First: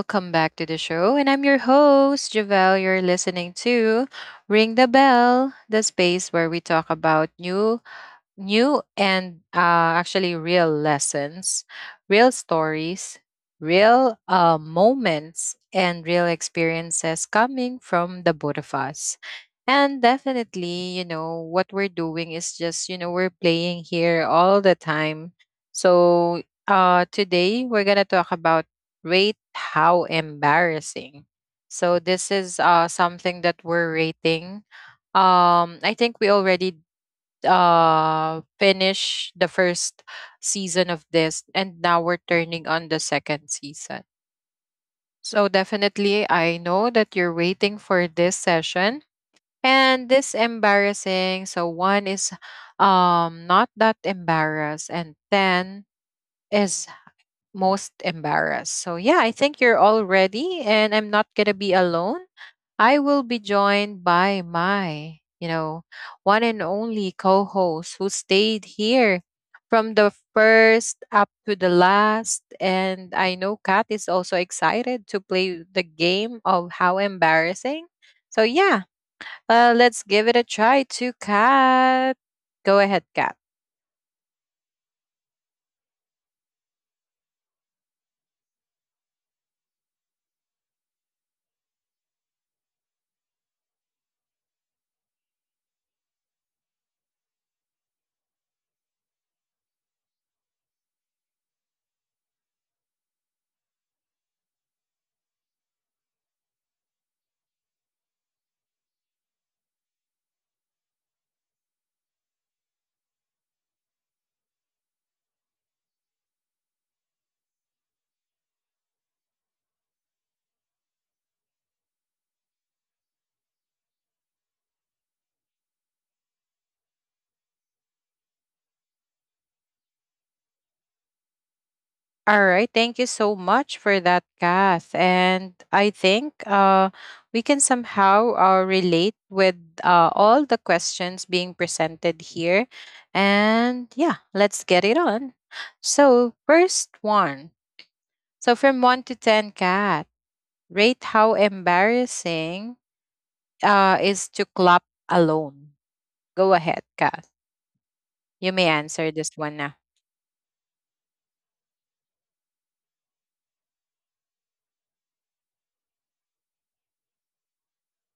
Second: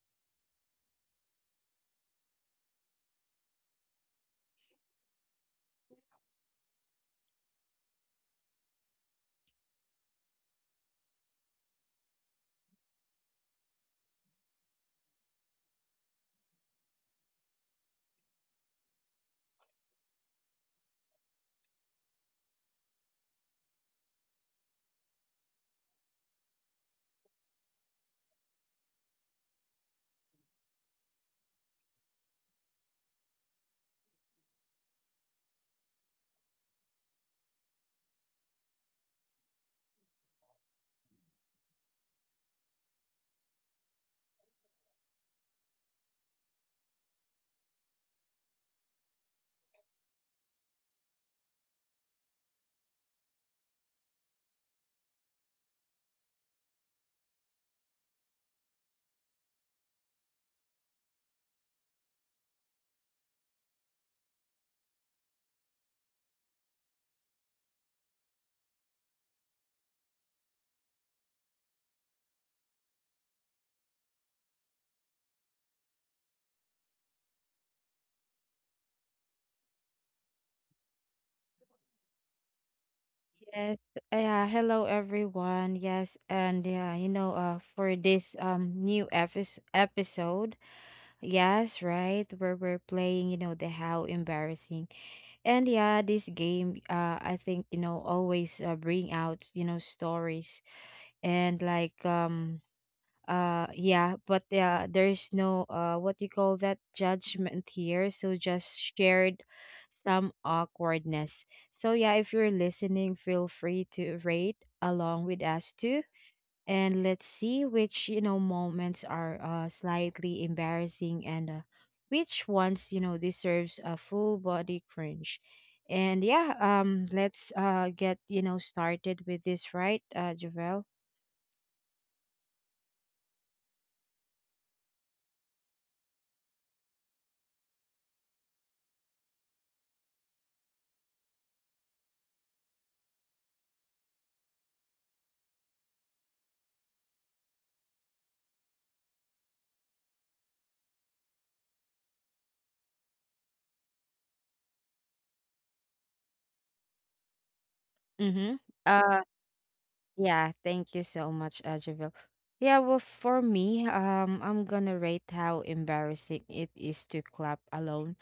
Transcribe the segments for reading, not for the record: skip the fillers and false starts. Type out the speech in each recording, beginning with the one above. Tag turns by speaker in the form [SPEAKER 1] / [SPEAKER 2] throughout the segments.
[SPEAKER 1] Welcome back to the show. And I'm your host, Javelle. You're listening to Ring the Bell, the space where we talk about new and actually real lessons, real stories, real moments, and real experiences coming from the both of us. And definitely, you know, what we're doing is just, you know, we're playing here all the time. So today we're going to talk about rate how embarrassing. So this is something that we're rating. I think we already finish the first season of this, and now we're turning on the second season. So definitely, I know that you're waiting for this session, and this embarrassing. So one is not that embarrassed, and 10 is most embarrassed. So yeah, I think you're all ready, and I'm not going to be alone. I will be joined by my, you know, one and only co-host who stayed here from the first up to the last, and I know Kat is also excited to play the game of how embarrassing. So yeah, let's give it a try to Kat. Go ahead, Kat.
[SPEAKER 2] Yes. Yeah. Hello, everyone. Yes, and yeah, you know, for this new episode, yes, right, where we're playing, the how embarrassing, and this game, I think always bring out stories and yeah there's no what do you call that judgment here, so just shared some awkwardness. So yeah, if you're listening, feel free to rate along with us too, and let's see which moments are slightly embarrassing and which ones deserves a full body cringe. And let's get started with this, right, Javel.
[SPEAKER 1] All right. Thank you so much for that, Kath. And I think we can somehow relate with all the questions being presented here. And yeah, let's get it on. So, first one. So, from 1 to 10, Kath, rate how embarrassing is to clap alone. Go ahead, Kath. You
[SPEAKER 2] Mm-hmm
[SPEAKER 1] may answer
[SPEAKER 2] Uh,
[SPEAKER 1] this one now.
[SPEAKER 2] Yeah, thank you so much. For me, I'm gonna rate how embarrassing it is to clap alone.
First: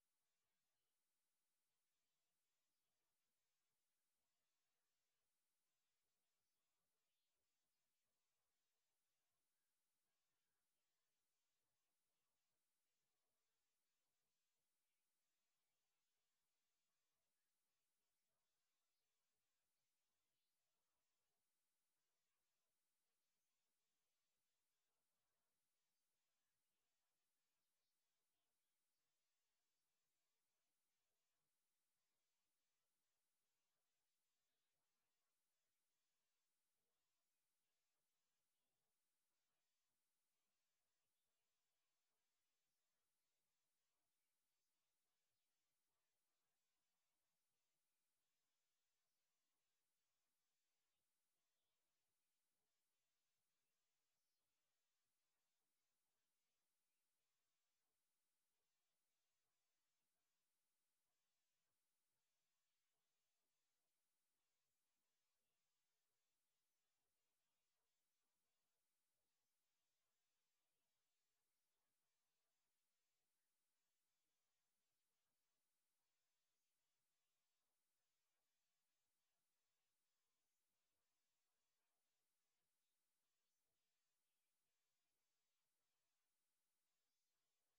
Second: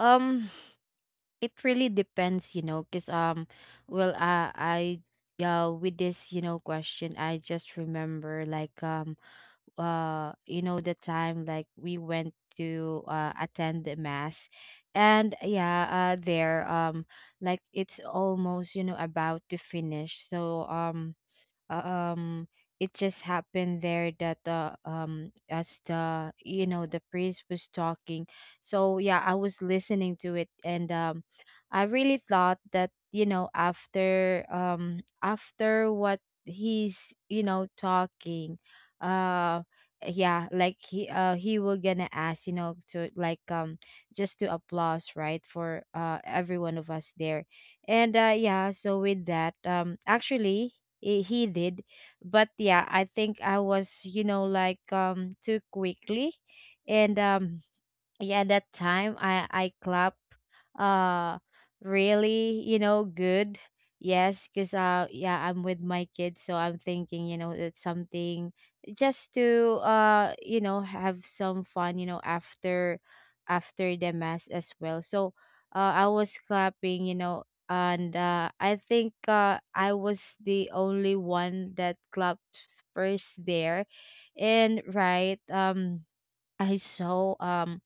[SPEAKER 2] Um, it really depends, you know, cause well, I yeah, with this, question. I just remember you know, the time like we went to attend the mass, and yeah, there like it's almost about to finish, uh, um it just happened there that the as the you know the priest was talking. So yeah, I was listening to it, and I really thought that after after what he's talking, uh yeah like he will gonna ask to just to applause, right, for every one of us there. And so with that, actually, he did. But yeah, I think I was too quickly, and yeah, that time I clap uh really, good. Yes, because I'm with my kids, so I'm thinking it's something just to have some fun, you know, after, after the mass as well. So I was clapping, you know, and I think I was the only one that clapped first there. And I saw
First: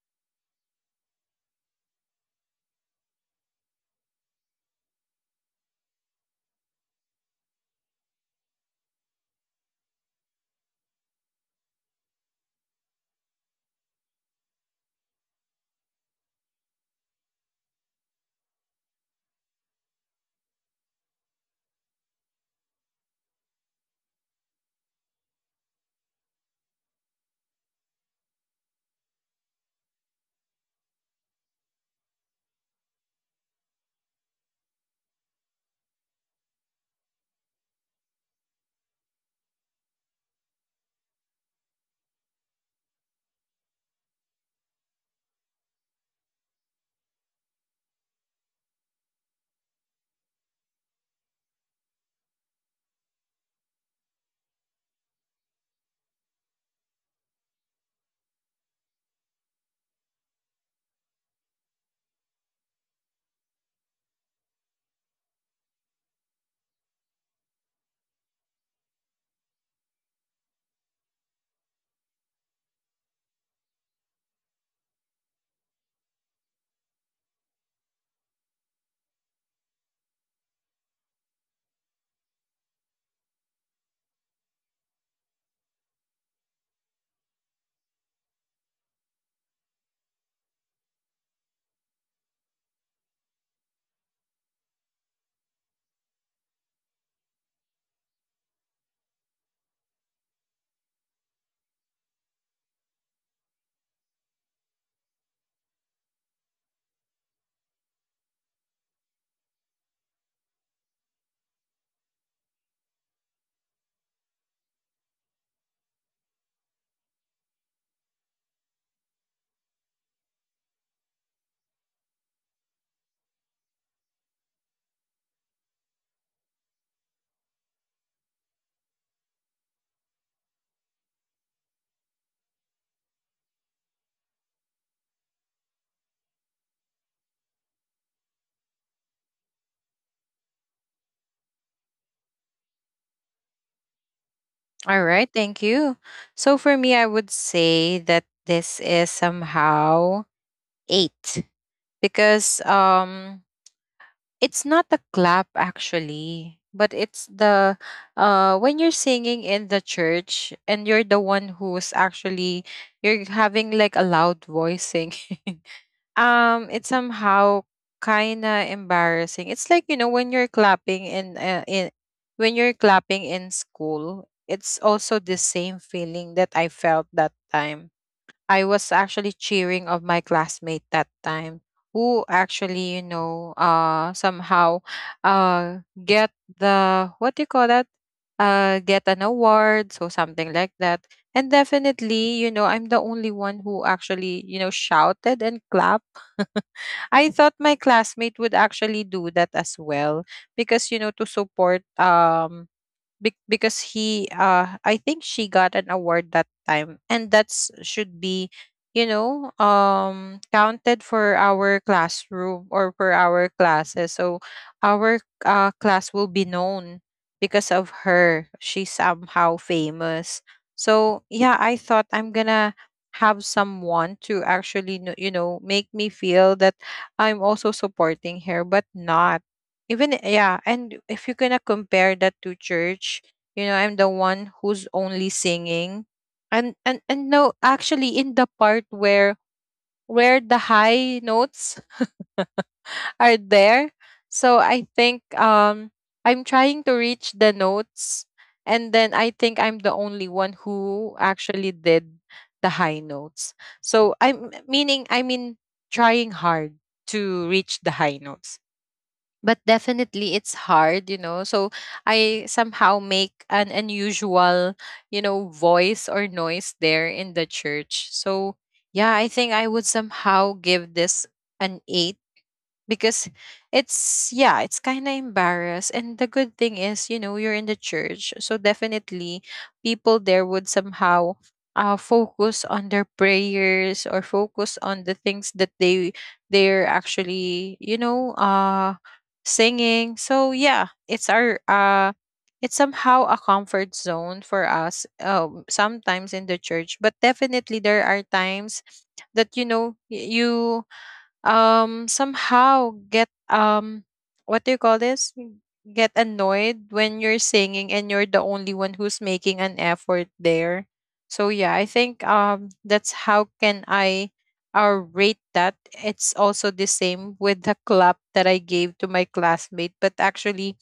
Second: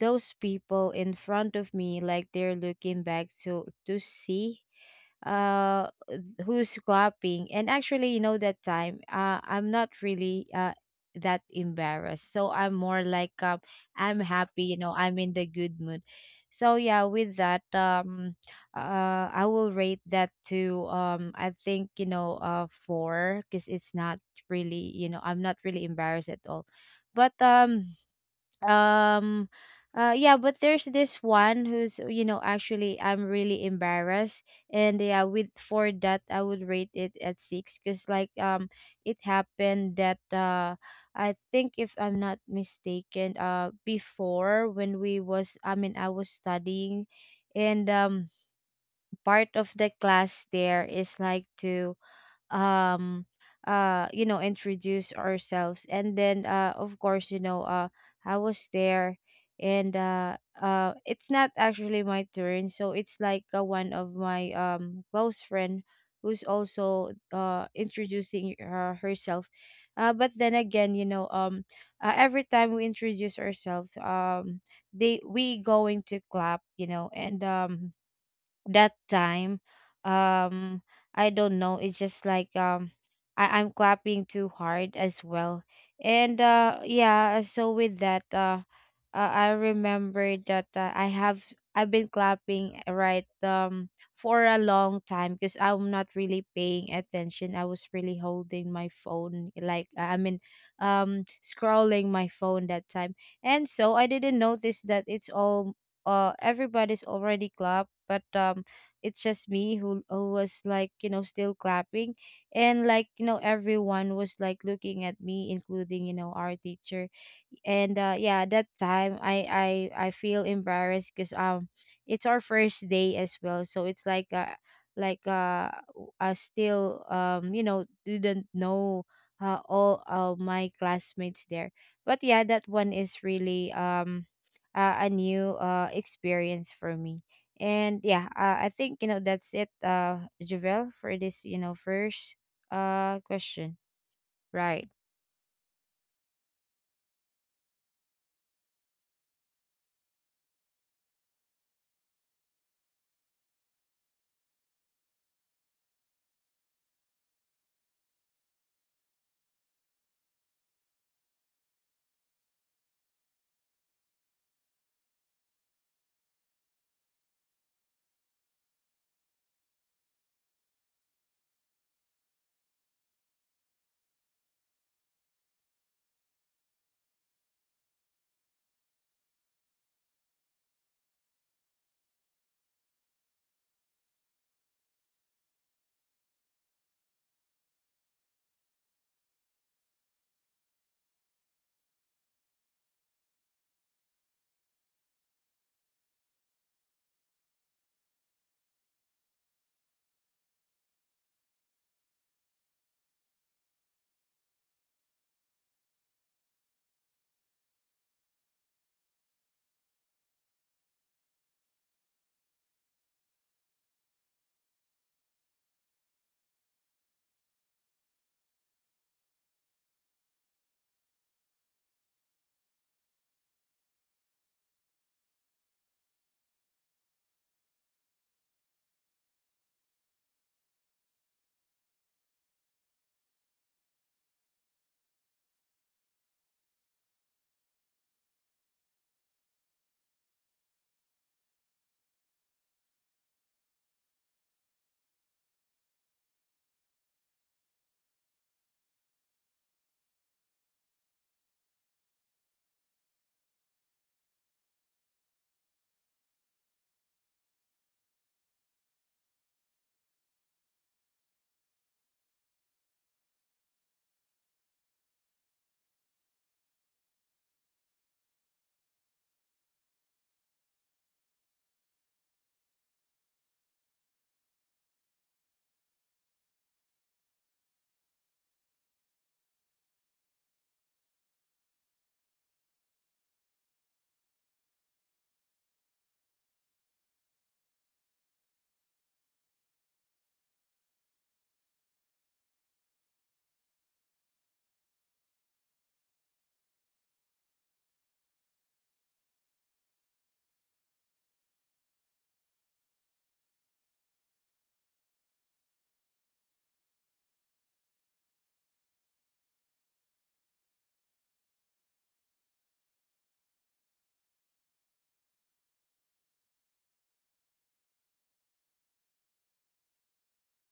[SPEAKER 2] those people in front of me, like they're looking back to see uh who's clapping. And actually, you know, that time I'm not really that embarrassed, so I'm more like, I'm happy, you know, I'm in the good mood. So yeah, with that, I will rate that to I think four, because it's not really, you know, I'm not really embarrassed at all. But um um uh yeah, but there's this one who's, you know, actually, I'm really embarrassed, and yeah, with, for that I would rate it at six, because it happened that I think, if I'm not mistaken, before when we was I mean I was studying, and part of the class there is like to, um you know, introduce ourselves, and then of course, you know, I was there. And it's not actually my turn, so it's like one of my close friend who's also introducing herself. But then again, you know, every time we introduce ourselves, they we going to clap, you know, and that time um I don't know, it's just like, I'm clapping too hard as well. And yeah, so with that, I remember that I've been clapping for a long time, because I'm not really paying attention. I was really holding my phone, like I mean scrolling my phone that time, and so I didn't notice that it's all everybody's already clapped, but it's just me who was like, you know, still clapping. And, like, you know, everyone was like looking at me, including, you know, our teacher. And yeah, that time I feel embarrassed, because it's our first day as well, so it's like I still, you know, didn't know all my classmates there. But yeah, that one is really a new experience for me. And yeah, I think, you know, that's it, Javel, for this, you know, first question, right?
[SPEAKER 1] All right, thank you. So for me, I would say that this is somehow eight because it's not a clap actually, but it's the when you're singing in the church and you're the one who's actually you're having like a loud voice singing. It's somehow kinda embarrassing. It's like, you know, when you're clapping in when you're clapping in school, it's also the same feeling that I felt that time. I was actually cheering of my classmate that time who actually, you know, somehow uh get the what do you call that? Get an award, so something like that. And definitely, you know, I'm the only one who actually, you know, shouted and clapped. I thought my classmate would actually do that as well because you know to support because he I think she got an award that time, and that's should be you know counted for our classroom or for our classes, so our class will be known because of her. She's somehow famous. So yeah, I thought I'm gonna have someone to actually you know make me feel that I'm also supporting her, but not even. Yeah, and if you're gonna compare that to church, you know, I'm the one who's only singing. And no, actually in the part where the high notes are there. So I think I'm trying to reach the notes, and then I think I'm the only one who actually did the high notes. So I mean trying hard to reach the high notes. But definitely it's hard, you know, so I somehow make an unusual, you know, voice or noise there in the church. So yeah, I think I would somehow give this an 8 because it's, yeah, it's kind of embarrassed. And the good thing is, you know, you're in the church, so definitely people there would somehow focus on their prayers or focus on the things that they're actually, you know, singing. So yeah, it's our it's somehow a comfort zone for us, sometimes in the church. But definitely there are times that you know you somehow get what do you call this, get annoyed when you're singing and you're the only one who's making an effort there. So yeah, I think that's how can I rate that. It's also the same with the clap that I gave to my classmate, but actually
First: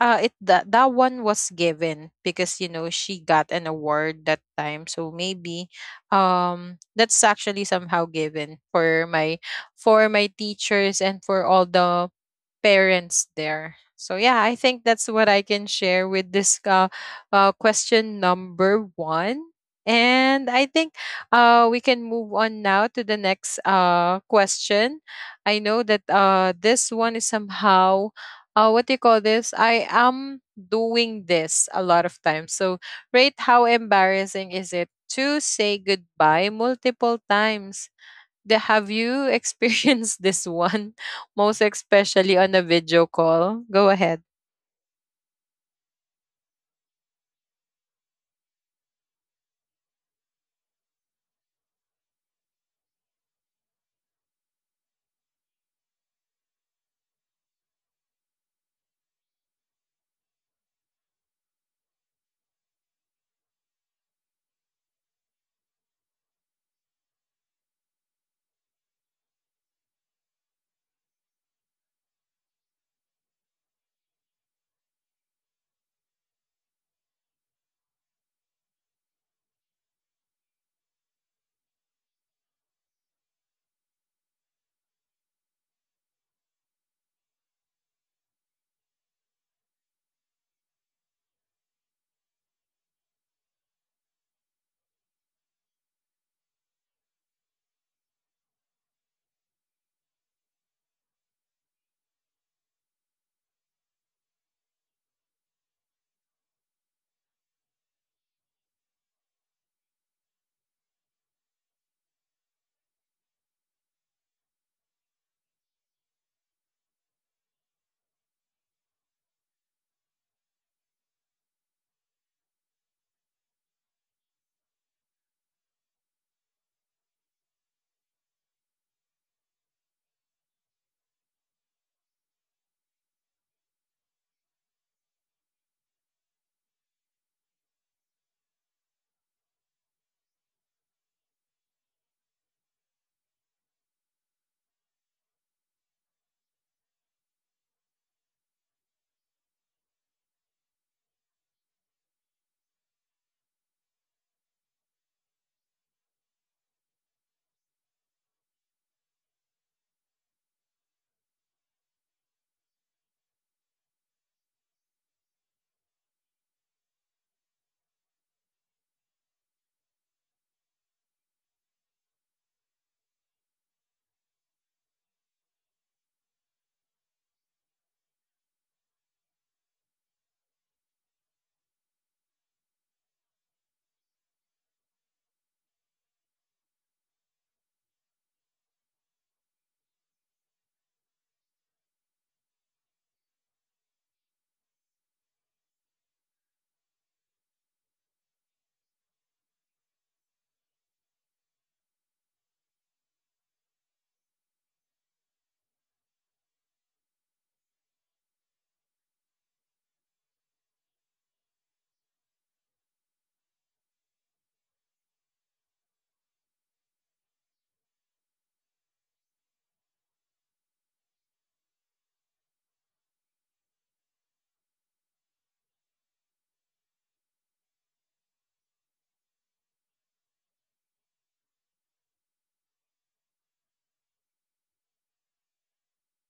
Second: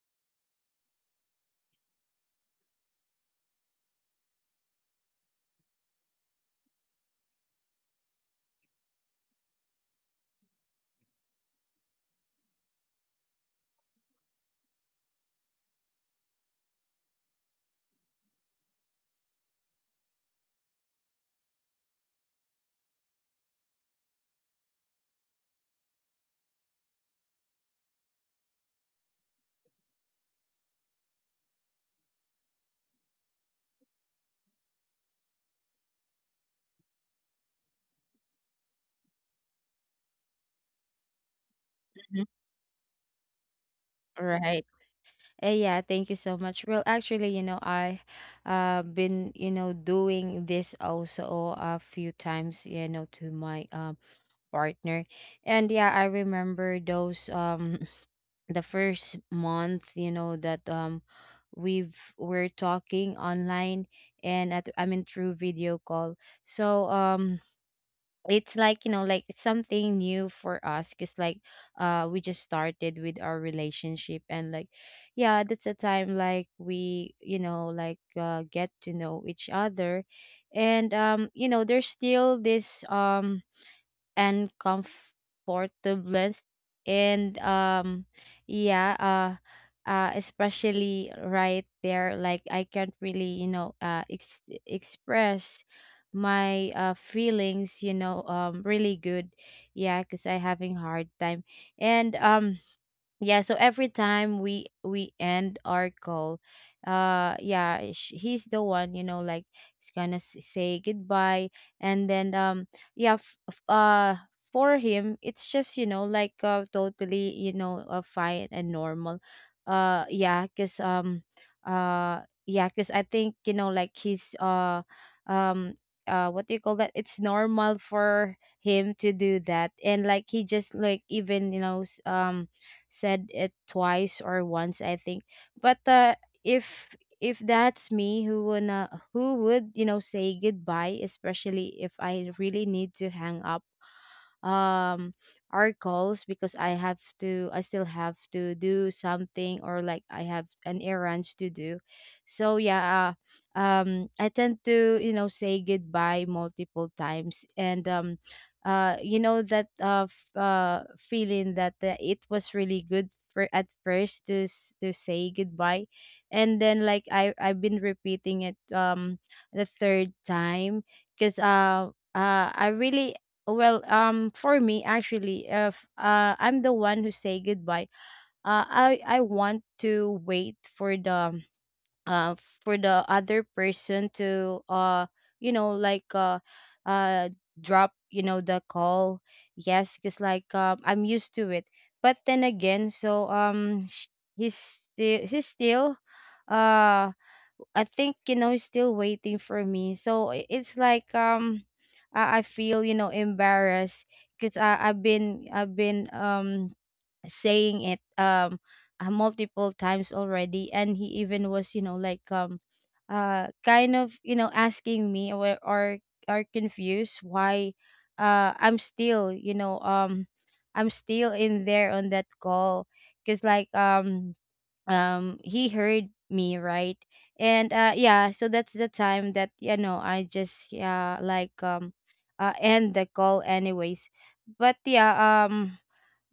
[SPEAKER 1] it that that one was given because you know she got an award that time, so maybe that's actually somehow given for my teachers and for all the parents there. So yeah, I think that's what I can share with this question number one. And I think we can move on now to the next question. I know that this one is somehow what do you call this? I am doing this a lot of times. So rate how embarrassing is it to say goodbye multiple times the, have you experienced this one, most
[SPEAKER 2] Mhm.
[SPEAKER 1] especially on a video call? Go ahead.
[SPEAKER 2] Right. Yeah, thank you so much. Well, actually, you know, I been, you know, doing this also a few times, you know, to my partner. And yeah, I remember those the first month, you know, that we're talking online and at, I mean, through video call. So it's like, you know, like it's something new for us, because we just started with our relationship, and like, yeah, that's the time like we, you know, like get to know each other. And you know, there's still this and comfortableness, and yeah uh especially right there, like I can't really, you know, express my feelings, you know, really good. Yeah, because I having hard time. And yeah, so every time we end our call, he's the one, you know, like say goodbye. And then, yeah f- f- uh for him it's just, you know, like totally, you know, fine and normal. Yeah because yeah, because I think, you know, like he's um what do you call that, it's normal for him to do that. And like, he just like even, you know, said it twice or once, I think. But if if that's me who wanna, who would, you know, say goodbye, especially if I really need to hang up um our calls, because I still have to do something, or like I have an errand to do. So yeah, I tend to, you know, say goodbye multiple times. And you know, that feeling that it was really good for at first to to say goodbye, and then like I've been repeating it the third time, because I really, well, for me, actually, if I'm the one who say goodbye, I want to wait uh for the other person to you know, uh drop, you know, the call. Yes, because I'm used to it. But then again, so he's still, he's still, uh I think, you know, he's still waiting for me. So it's like, I feel, you know, embarrassed, because I've been, I've been saying it multiple times already, and he even was, you know, like kind of, you know, asking me, or are confused why I'm still, you know, I'm still in there on that call, because he heard me, right? And yeah, so that's the time that, you know, I just, yeah, like end the call anyways. But yeah um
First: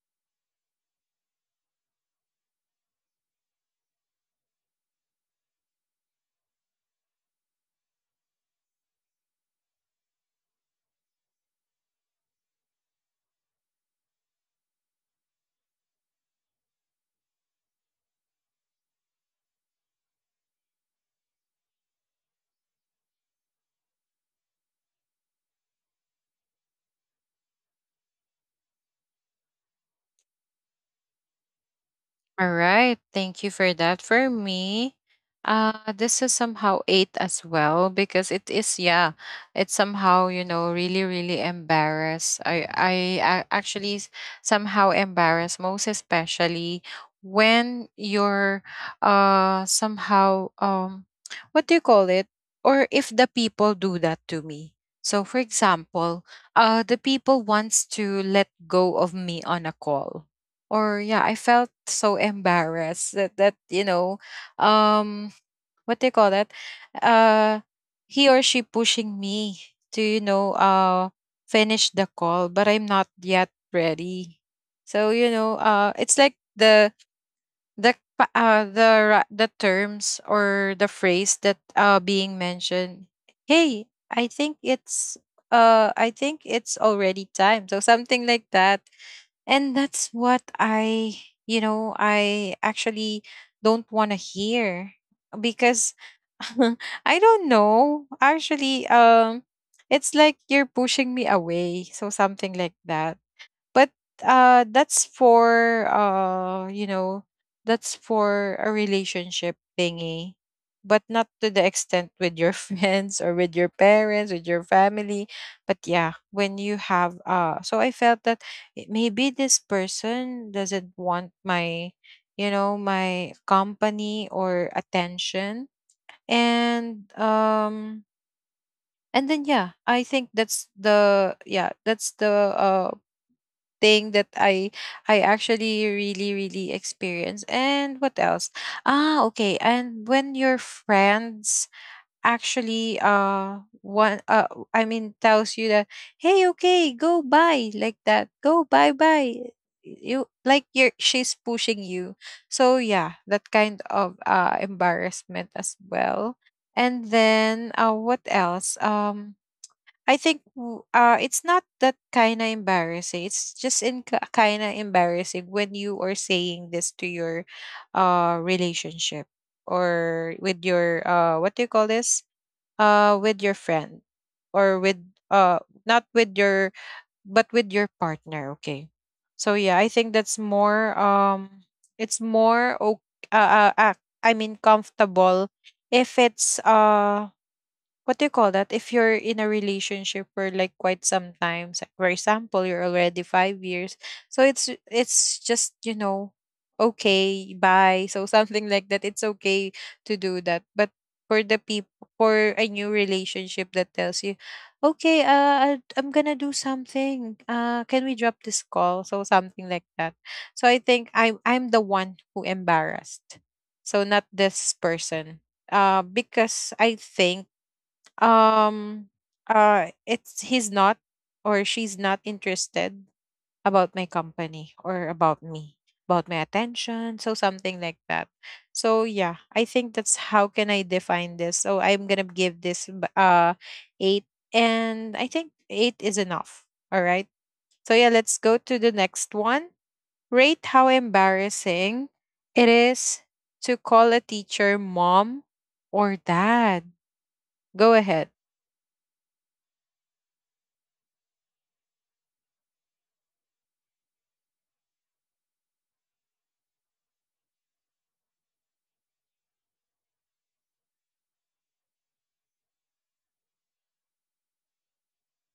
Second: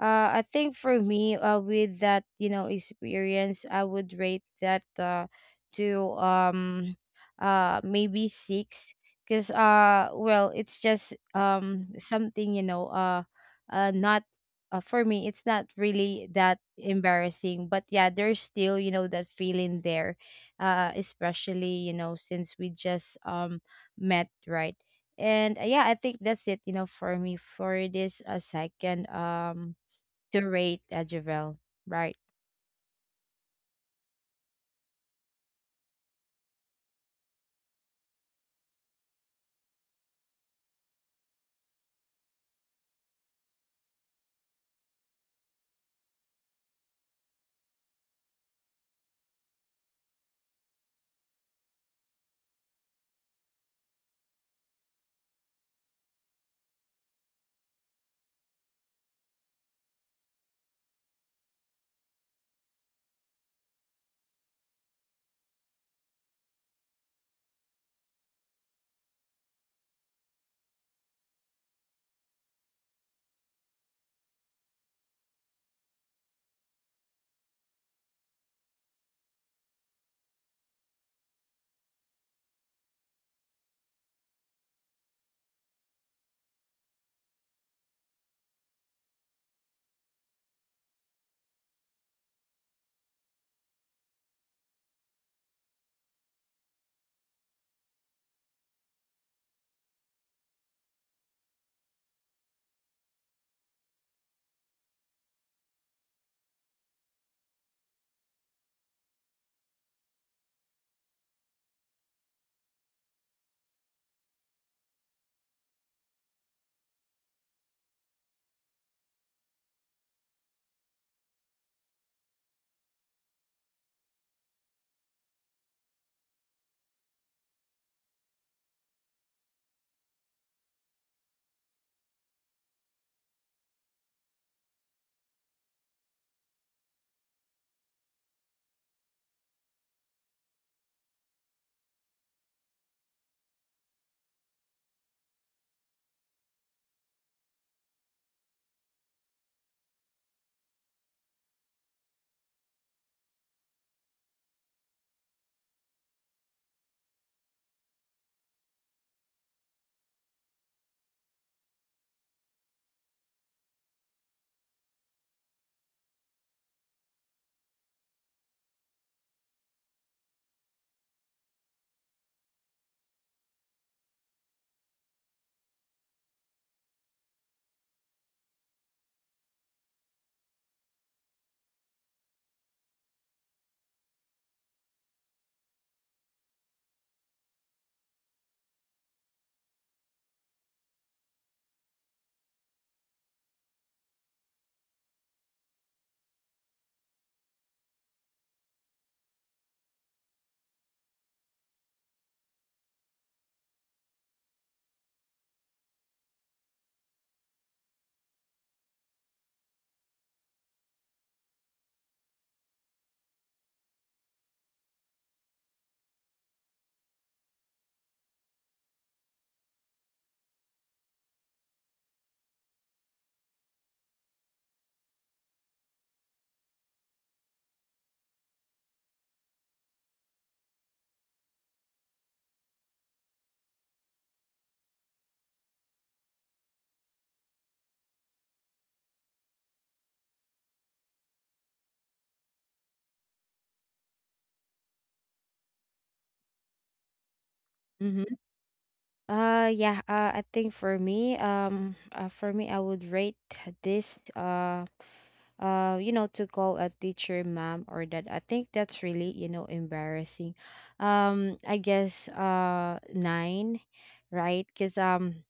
[SPEAKER 2] uh, I think for me, with that, you know, experience, I would rate that to maybe six, because well, it's just something, you know, not for me, it's not really that embarrassing, but yeah, there's still, you know, that feeling there, especially, you know, since we just met, right? And yeah, I think that's it, you know, for me, for this second to rate, Javel, right?
[SPEAKER 1] All right. Thank you for that. For me, this is somehow eight as well because it is, yeah, it's somehow, you know, really, really embarrassed. I actually somehow embarrassed, most especially when you're somehow what do you call it? Or if the people do that to me. So for example, the people wants to let go of me on a call or, yeah, I felt so embarrassed that that you know um what do you call that, uh he or she pushing me to you know finish the call, but I'm not yet ready. So you know it's like the the pa- uh the the terms or the phrase that being mentioned, hey I think it's I think it's already time, so something like that. And that's what I, you know, I actually don't want to hear because I don't know. Actually, it's like you're pushing me away. So something like that. But that's for you know, that's for a relationship thingy, but not to the extent with your friends or with your parents, with your family. But yeah, when you have so I felt that maybe this person doesn't want my, you know, my company or attention. And and then, yeah, I think that's the, yeah, that's the uh thing that I actually really, really experience. And what else? Ah, okay. And when your friends actually one I mean tells you that hey okay go buy like that go bye bye, you like you're she's pushing you. So yeah, that kind of embarrassment as well. And then what else, I think it's not that kind of embarrassing. It's just in kind of embarrassing when you are saying this to your relationship or with your what do you call this? With your friend or with uh not with your but with your partner, okay? So yeah, I think that's more it's more okay, I mean comfortable. If it's what do you call that? If you're in a relationship for like quite some time, for example, you're already 5 years, so it's just you know, okay, bye. So something like that. It's okay to do that, but for the people, for a new relationship that tells you, okay, I'm gonna do something. Can we drop this call? So something like that. So I think I'm the one who embarrassed. So not this person, because I think um it's he's not or she's not interested about my company or about me, about my attention, so something like that. So yeah, I think that's how can I define this, so I'm gonna give this eight. And I think eight is enough. All right, so yeah, let's go to the next one. Rate how embarrassing it is to call a teacher mom or dad. Go ahead.
[SPEAKER 2] Mm-hmm. Yeah, I think for me I would rate this you know, to call a teacher ma'am or that, I think that's really, you know, embarrassing. I guess 9, right? Cuz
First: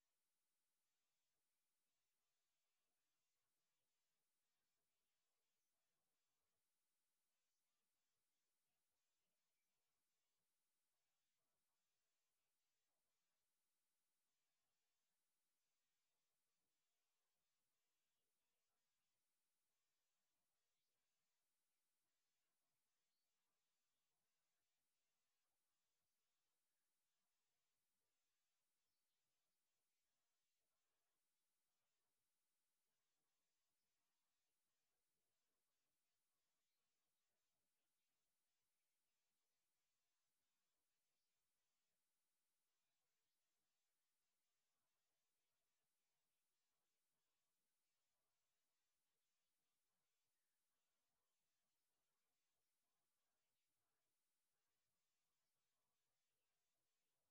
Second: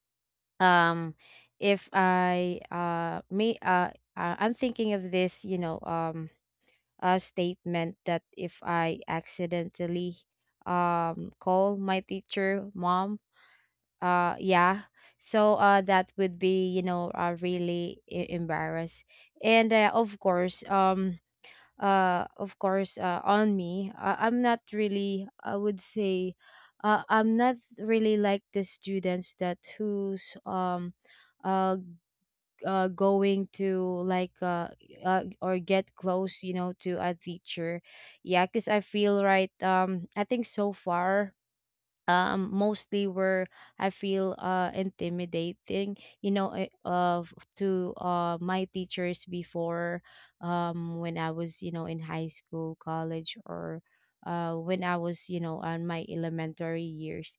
[SPEAKER 2] um if I me I'm thinking of this, statement that if I accidentally call my teacher mom. Yeah, so that would be really embarrassed, and of course, of course, on me, I'm not really I would say I'm not really like the students that who's, uh going to, like, or get close, to a teacher. Yeah, because I feel, right, I think so far, mostly where I feel intimidating, to my teachers before, when I was, in high school, college, or when I was, on my elementary years.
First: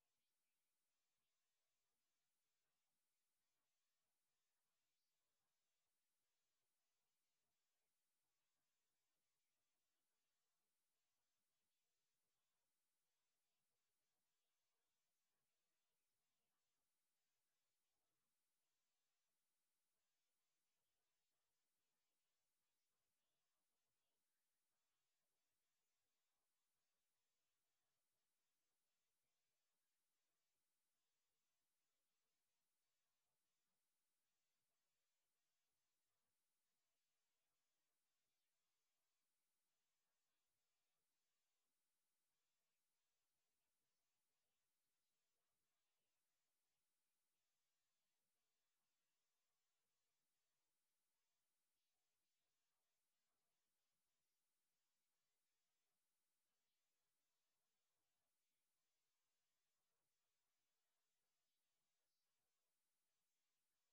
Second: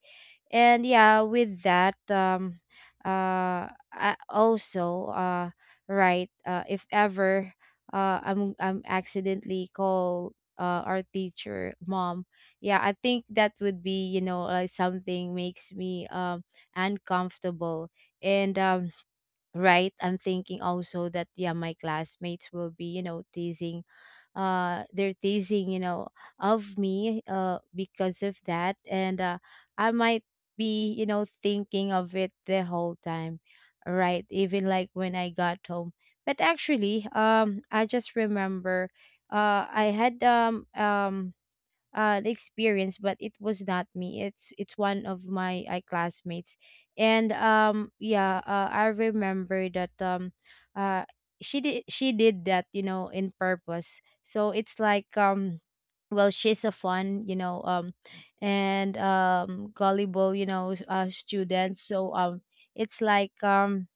[SPEAKER 2] And yeah, with that, I also, right, if ever, I'm accidentally call our teacher mom, yeah, I think that would be, like something makes me uncomfortable. And, right, I'm thinking also that, yeah, my classmates will be, teasing. They're teasing, of me, because of that. And I might be, thinking of it the whole time, right, even like when I got home. But actually, I just remember, I had, the experience, but it was not me. It's it's one of my, classmates. And yeah, I remember that, uh she did that, in purpose. So it's like, well, she's a fun, and gullible, student. So, it's like, um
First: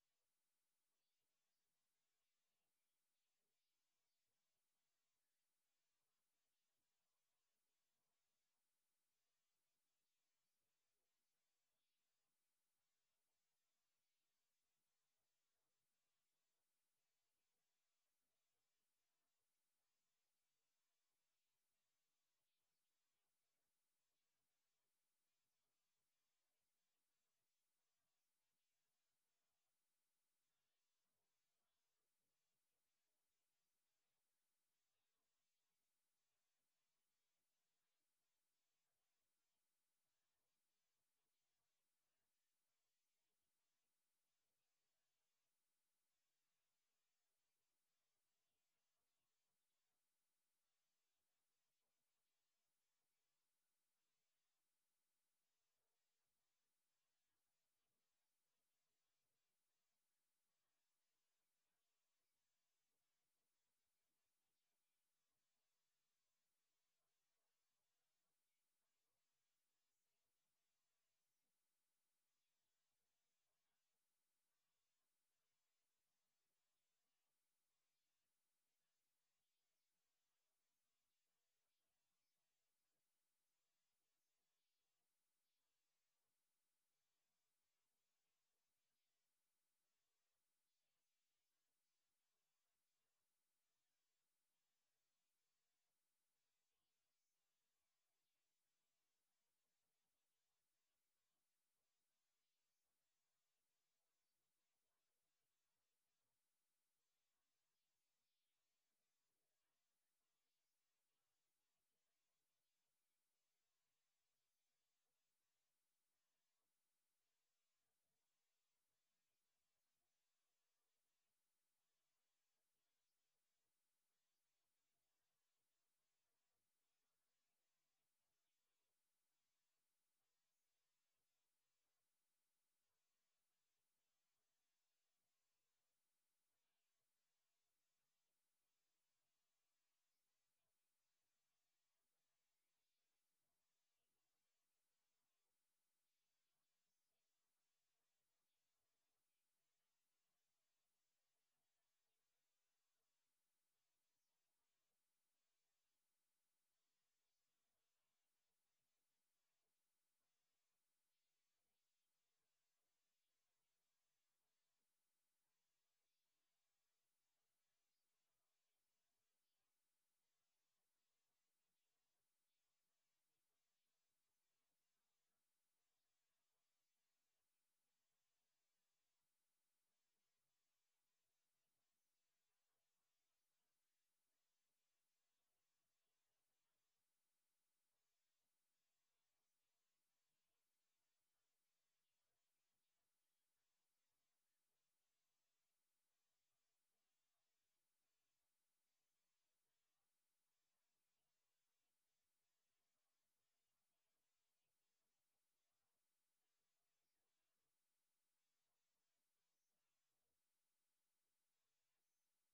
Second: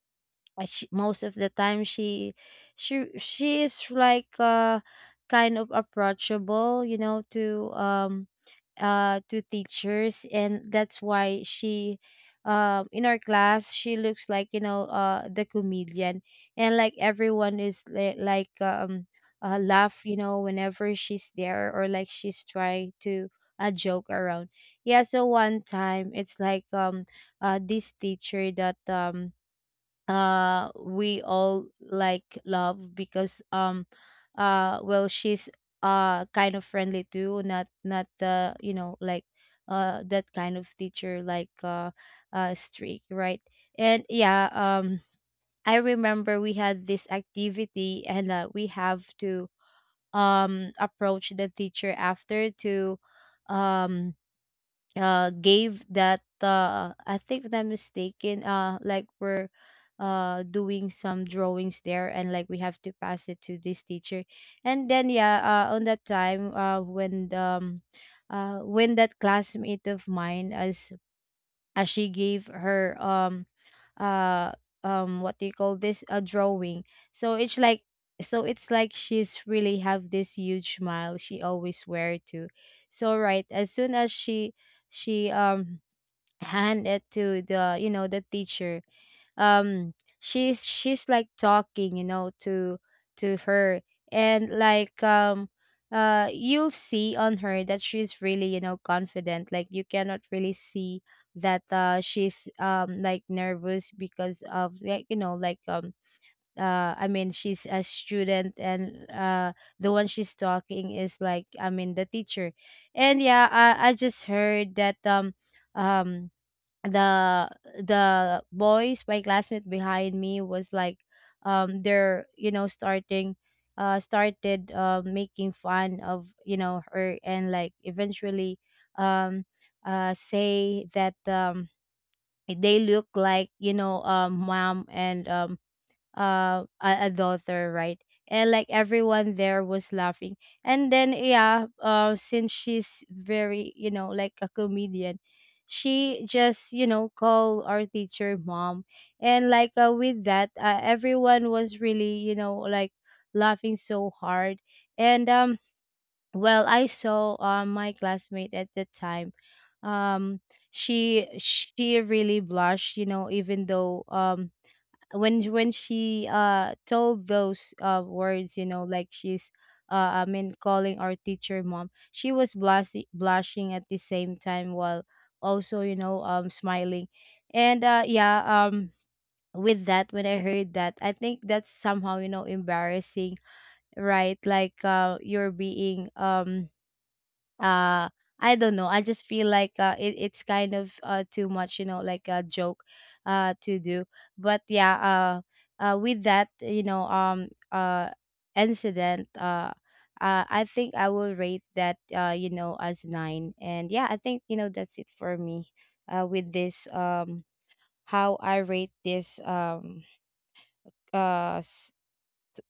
[SPEAKER 2] uh, she, most of the time, she is like, kind of approachable, to, to teachers, and that's why she, in our class, she looks like, the comedian. And like everyone is, like, laugh, whenever she's there, or like she's trying to, joke around. Yeah, so one time it's like, this teacher that, we all like, love because, well, she's, kind of friendly too, not the, like, that kind of teacher, like, strict, right. And yeah, I remember we had this activity, and we have to, approach the teacher after, to, um gave that, I think if I'm mistaken, like we're, doing some drawings there, and like we have to pass it to this teacher, and then yeah, on that time, when the, when that classmate of mine, as she gave her, uh what do you call this, a drawing. so it's like so it's like she's really have this huge smile, she always wear too. So right, as soon as she, hand it to the, the teacher, um she's like talking, to her. And like, you'll see on her that she's really, confident. Like you cannot really see that, she's, like nervous, because of like, like, I mean, she's a student, and the one she's talking is, like, I mean, the teacher. And yeah, I just heard that, um the the boys, my classmate behind me, was like, they're, starting, started, making fun of, her. And like eventually, um say that, they look like, mom and, a daughter, right? And like everyone there was laughing. And then yeah, since she's very, like a comedian, she just, call our teacher mom. And like, with that, everyone was really, like laughing so hard. And, well, I saw, my classmate at the time. Um she really blushed, even though, when when she, told those, words, like she's, I mean, calling our teacher mom. She was blushing, blushing at the same time, while also, smiling. And yeah, with that, when I heard that, I think that's somehow, embarrassing, right. Like, you're being, uh I don't know. I just feel like, it's kind of, too much, like a joke, to do. But yeah, with that, incident, I think I will rate that, as nine. And yeah, I think, that's it for me, with this. How I rate this, uh s-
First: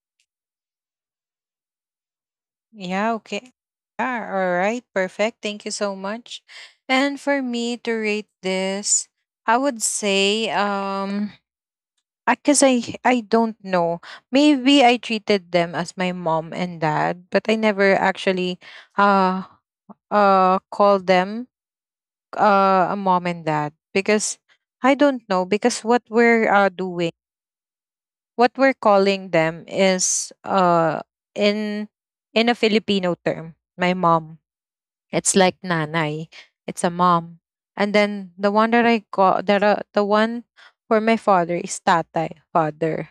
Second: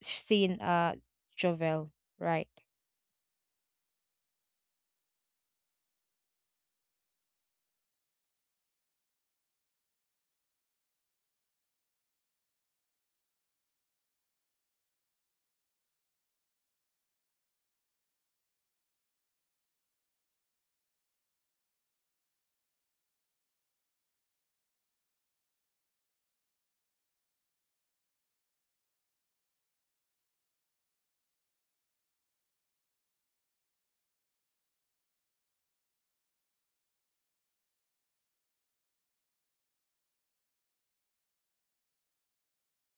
[SPEAKER 2] scene, Jovel, right?
[SPEAKER 1] Yeah, okay. Yeah, all right, perfect. Thank you so much. And for me to rate this, I would say because 'cause I don't know. Maybe I treated them as my mom and dad, but I never actually uh called them a mom and dad because I don't know, because what we're doing, what we're calling them is in in a Filipino term, my mom, it's like nanay. It's a mom. And then the one that I got, that the one for my father is tatay, father.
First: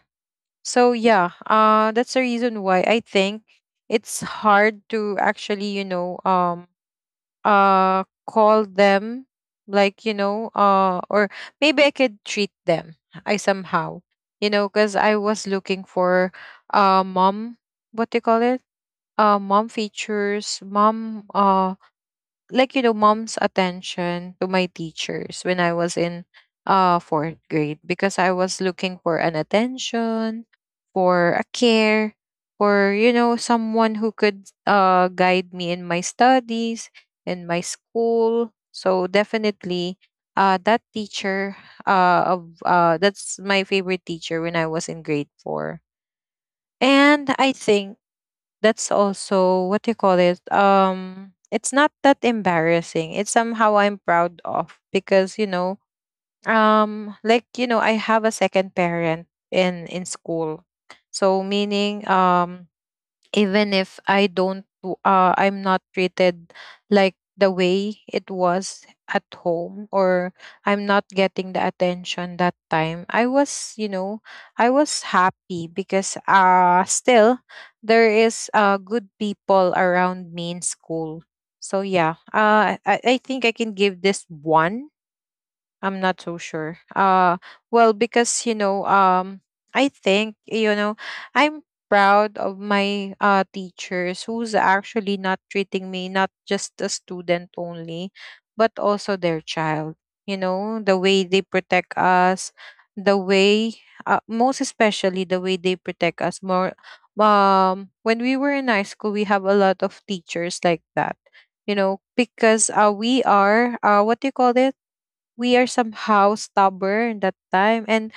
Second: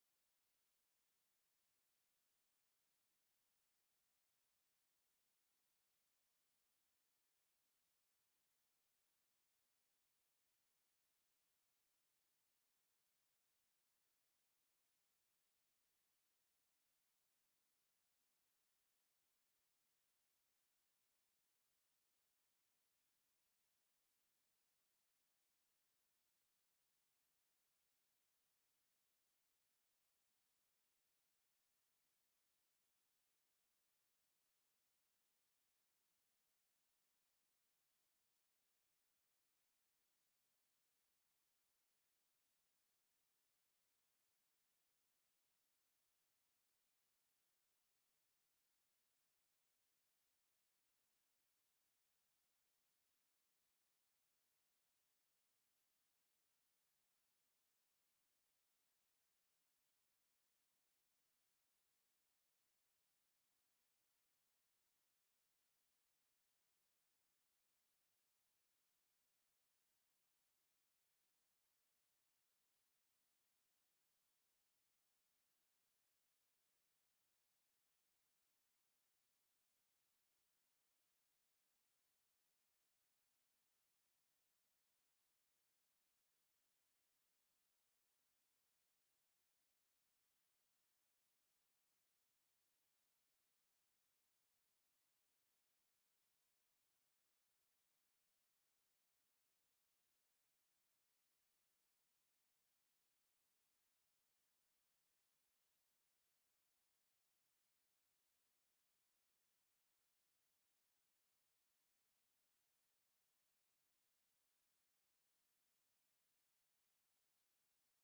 [SPEAKER 1] So yeah, that's the reason why I think it's hard to actually, you know, call them like, you know, or maybe I could treat them I somehow. You know, because I was looking for mom, what do you call it? Uh mom features, mom like you know mom's attention to my teachers when I was in fourth grade because I was looking for an attention, for a care, for you know someone who could guide me in my studies, in my school. So definitely that teacher of that's my favorite teacher when I was in grade 4. And I think that's also what you call it, it's not that embarrassing, it's somehow I'm proud of because I have a second parent in school, so meaning even if I don't w- I'm not treated like the way it was at home, or I'm not getting the attention that time. I was I was happy because still there is good people around me in school. So yeah, I think I can give this one. I'm not so sure. Well because I think I'm proud of my teachers who's actually not treating me not just a student only, but also their child. You know, the way they protect us, the way most especially the way they protect us more when we were in high school. We have a lot of teachers like that. You know, because we are what do you call it? We are somehow stubborn that time, and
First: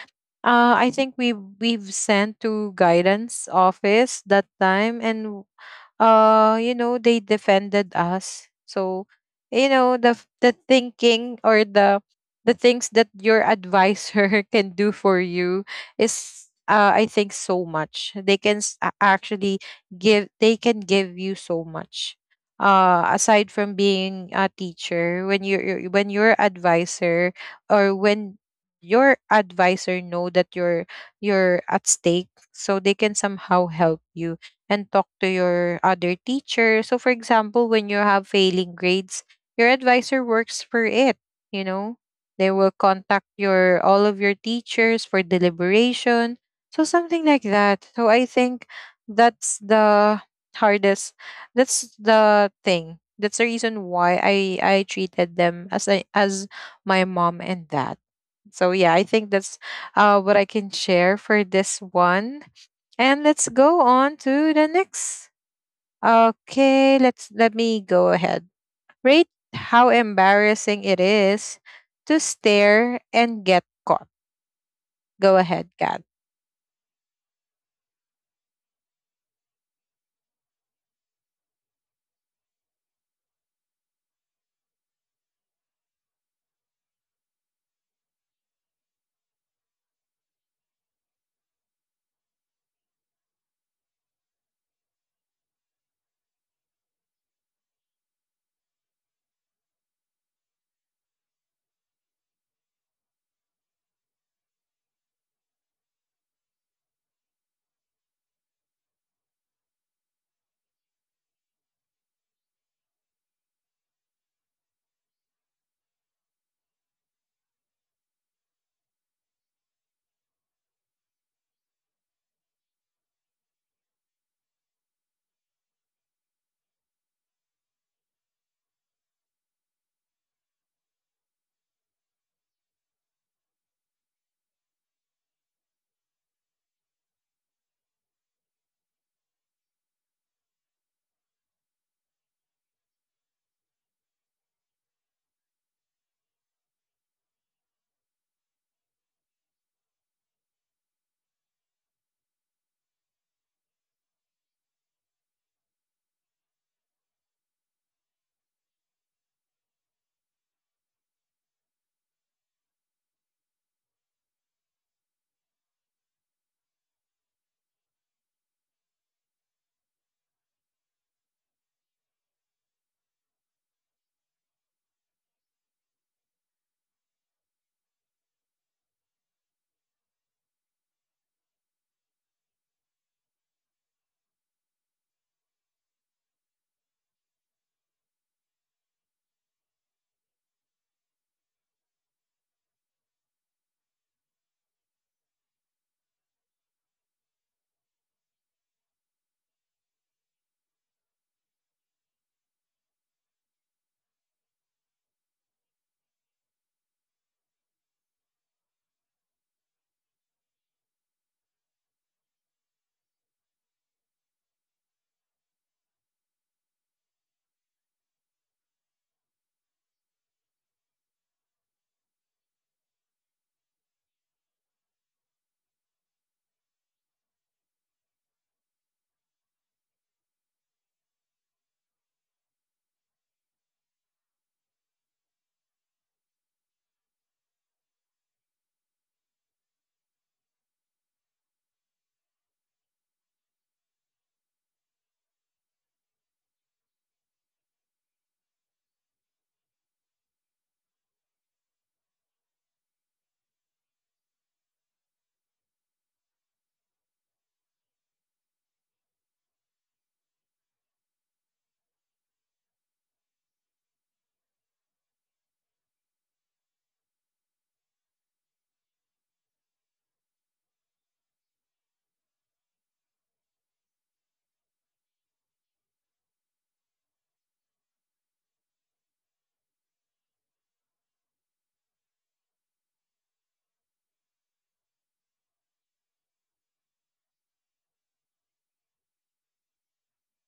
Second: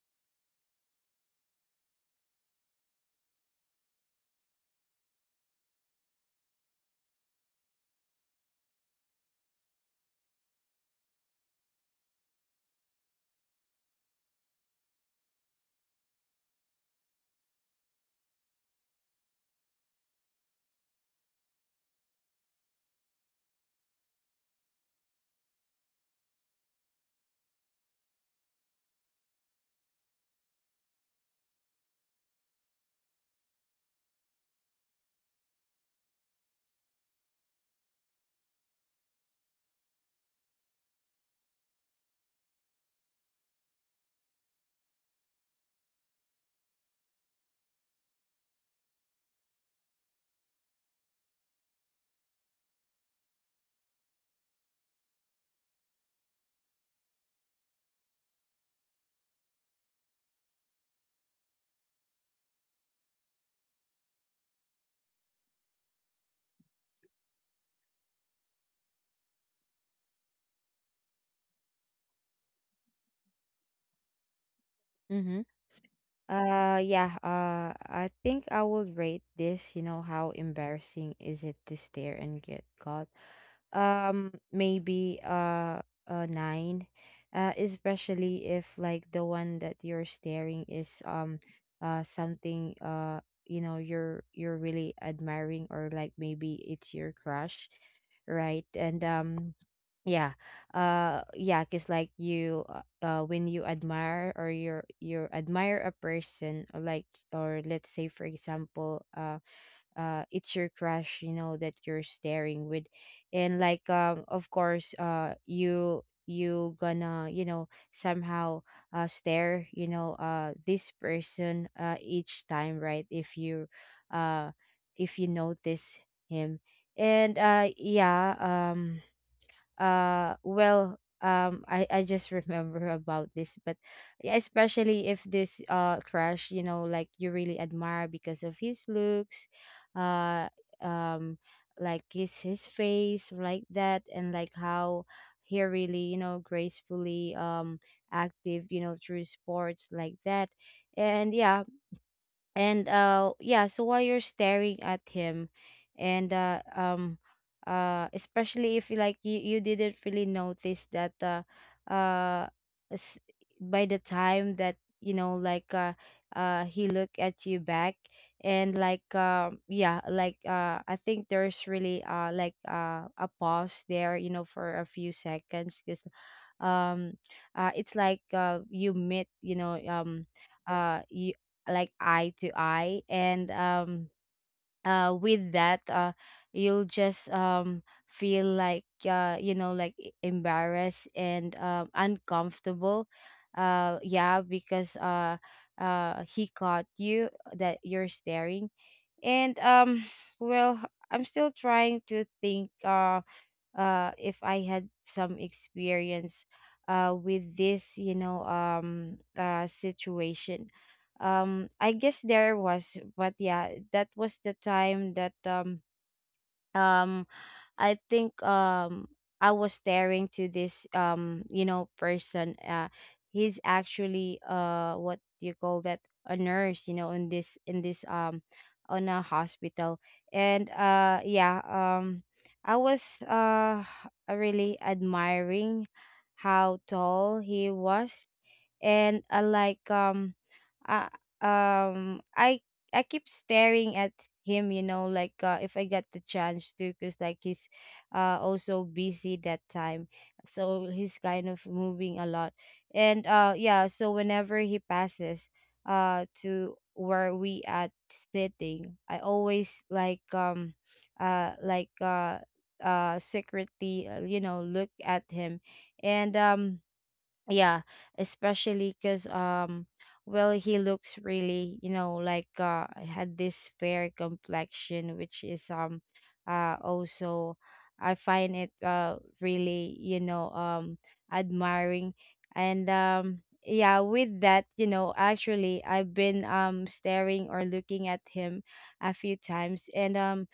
[SPEAKER 1] I think we we've sent to guidance office that time, and you know, they defended us. So you know, the the thinking or the things that your advisor can do for you is I think so much they can actually give they can give you so much aside from being a teacher. When when your advisor or when your advisor know that you're at stake, so they can somehow help you and talk to your other teacher. So, for example, when you have failing grades, your advisor works for it. You know, they will contact your all of your teachers for deliberation. So something like that. So I think that's the hardest. That's the thing. That's the reason why I treated them as I as my mom and dad. So yeah, I think that's what I can share for this one. And let's go on to the next. Okay, let me go ahead. Rate how embarrassing it is to stare and get caught. Go
[SPEAKER 2] Mm-hmm.
[SPEAKER 1] ahead, Kat.
[SPEAKER 2] Yeah, I think I will rate this, how embarrassing is it to stare and get caught. Maybe a 9. Especially if like the one that you're staring is, something, you're really admiring, or like maybe it's your crush, right? And yeah. Yeah, because like you, when you admire, or you admire a person, or like, or let's say for example, it's your crush, that you're staring with. And like, of course, you gonna, somehow, stare, this person, each time, right, if you, uh if you notice him. And yeah, um well, I just remember about this, but yeah, especially if this, crush, like you really admire because of his looks, uh um like his face like that, and like how he really, gracefully, active, through sports like that. And yeah, and yeah, so while you're staring at him, and especially if like, you didn't really notice that, uh s- by the time that, like, he looked at you back. And like, yeah, like, I think there's really, like, a pause there, for a few seconds because, um it's like, you meet, you, like, eye to eye. And, with that, you'll just, feel like, like, embarrassed and, uncomfortable. Yeah, because, he caught you, that you're staring. And well, I'm still trying to think, if I had some experience, with this, situation. I guess there was, but yeah, that was the time that, um I think, I was staring to this, person, he's actually, what do you call that, a nurse, in this, on a hospital. And yeah, I was, uh really admiring how tall he was. And I like, uh, um i I keep staring at him, like, if I get the chance to, because like he's, also busy that time. So he's kind of moving a lot. And yeah, so whenever he passes, to where we at sitting, I always, like, like, secretly, look at him. And yeah, especially because, well, he looks really, like, had this fair complexion, which is, also, I find it, really, admiring. And yeah, with that, actually I've been, staring or looking at him a few times. And,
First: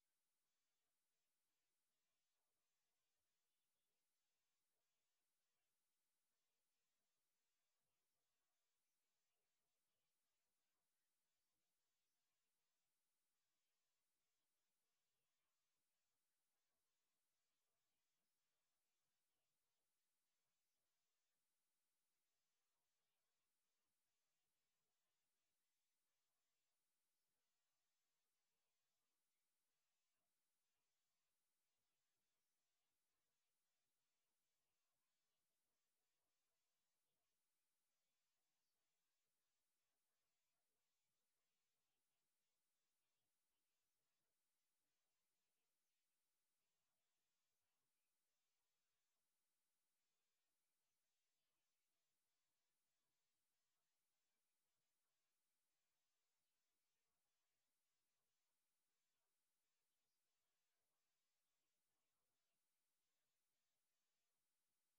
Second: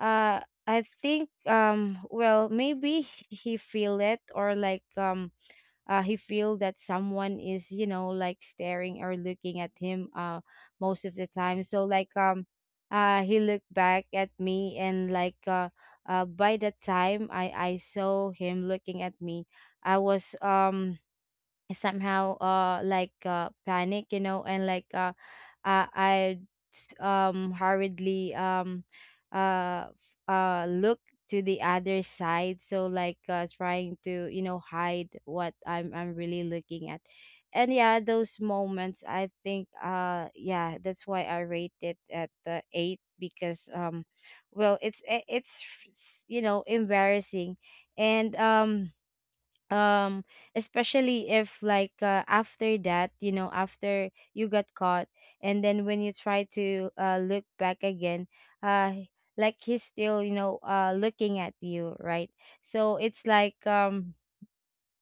[SPEAKER 2] uh I think, well, maybe he feel it, or like, he feel that someone is, like staring or looking at him, most of the time. So like, he looked back at me. And like, by the time I saw him looking at me, I was, somehow, like, panic, and like, i I hurriedly, look to the other side. So like, trying to, hide what I'm I'm really looking at. And yeah, those moments, I think, yeah, that's why I rate it at the eight, because, well, it's, embarrassing. And, um especially if like, after that, after you got caught, and then when you try to, look back again, uh like he's still, looking at you, right. So it's like,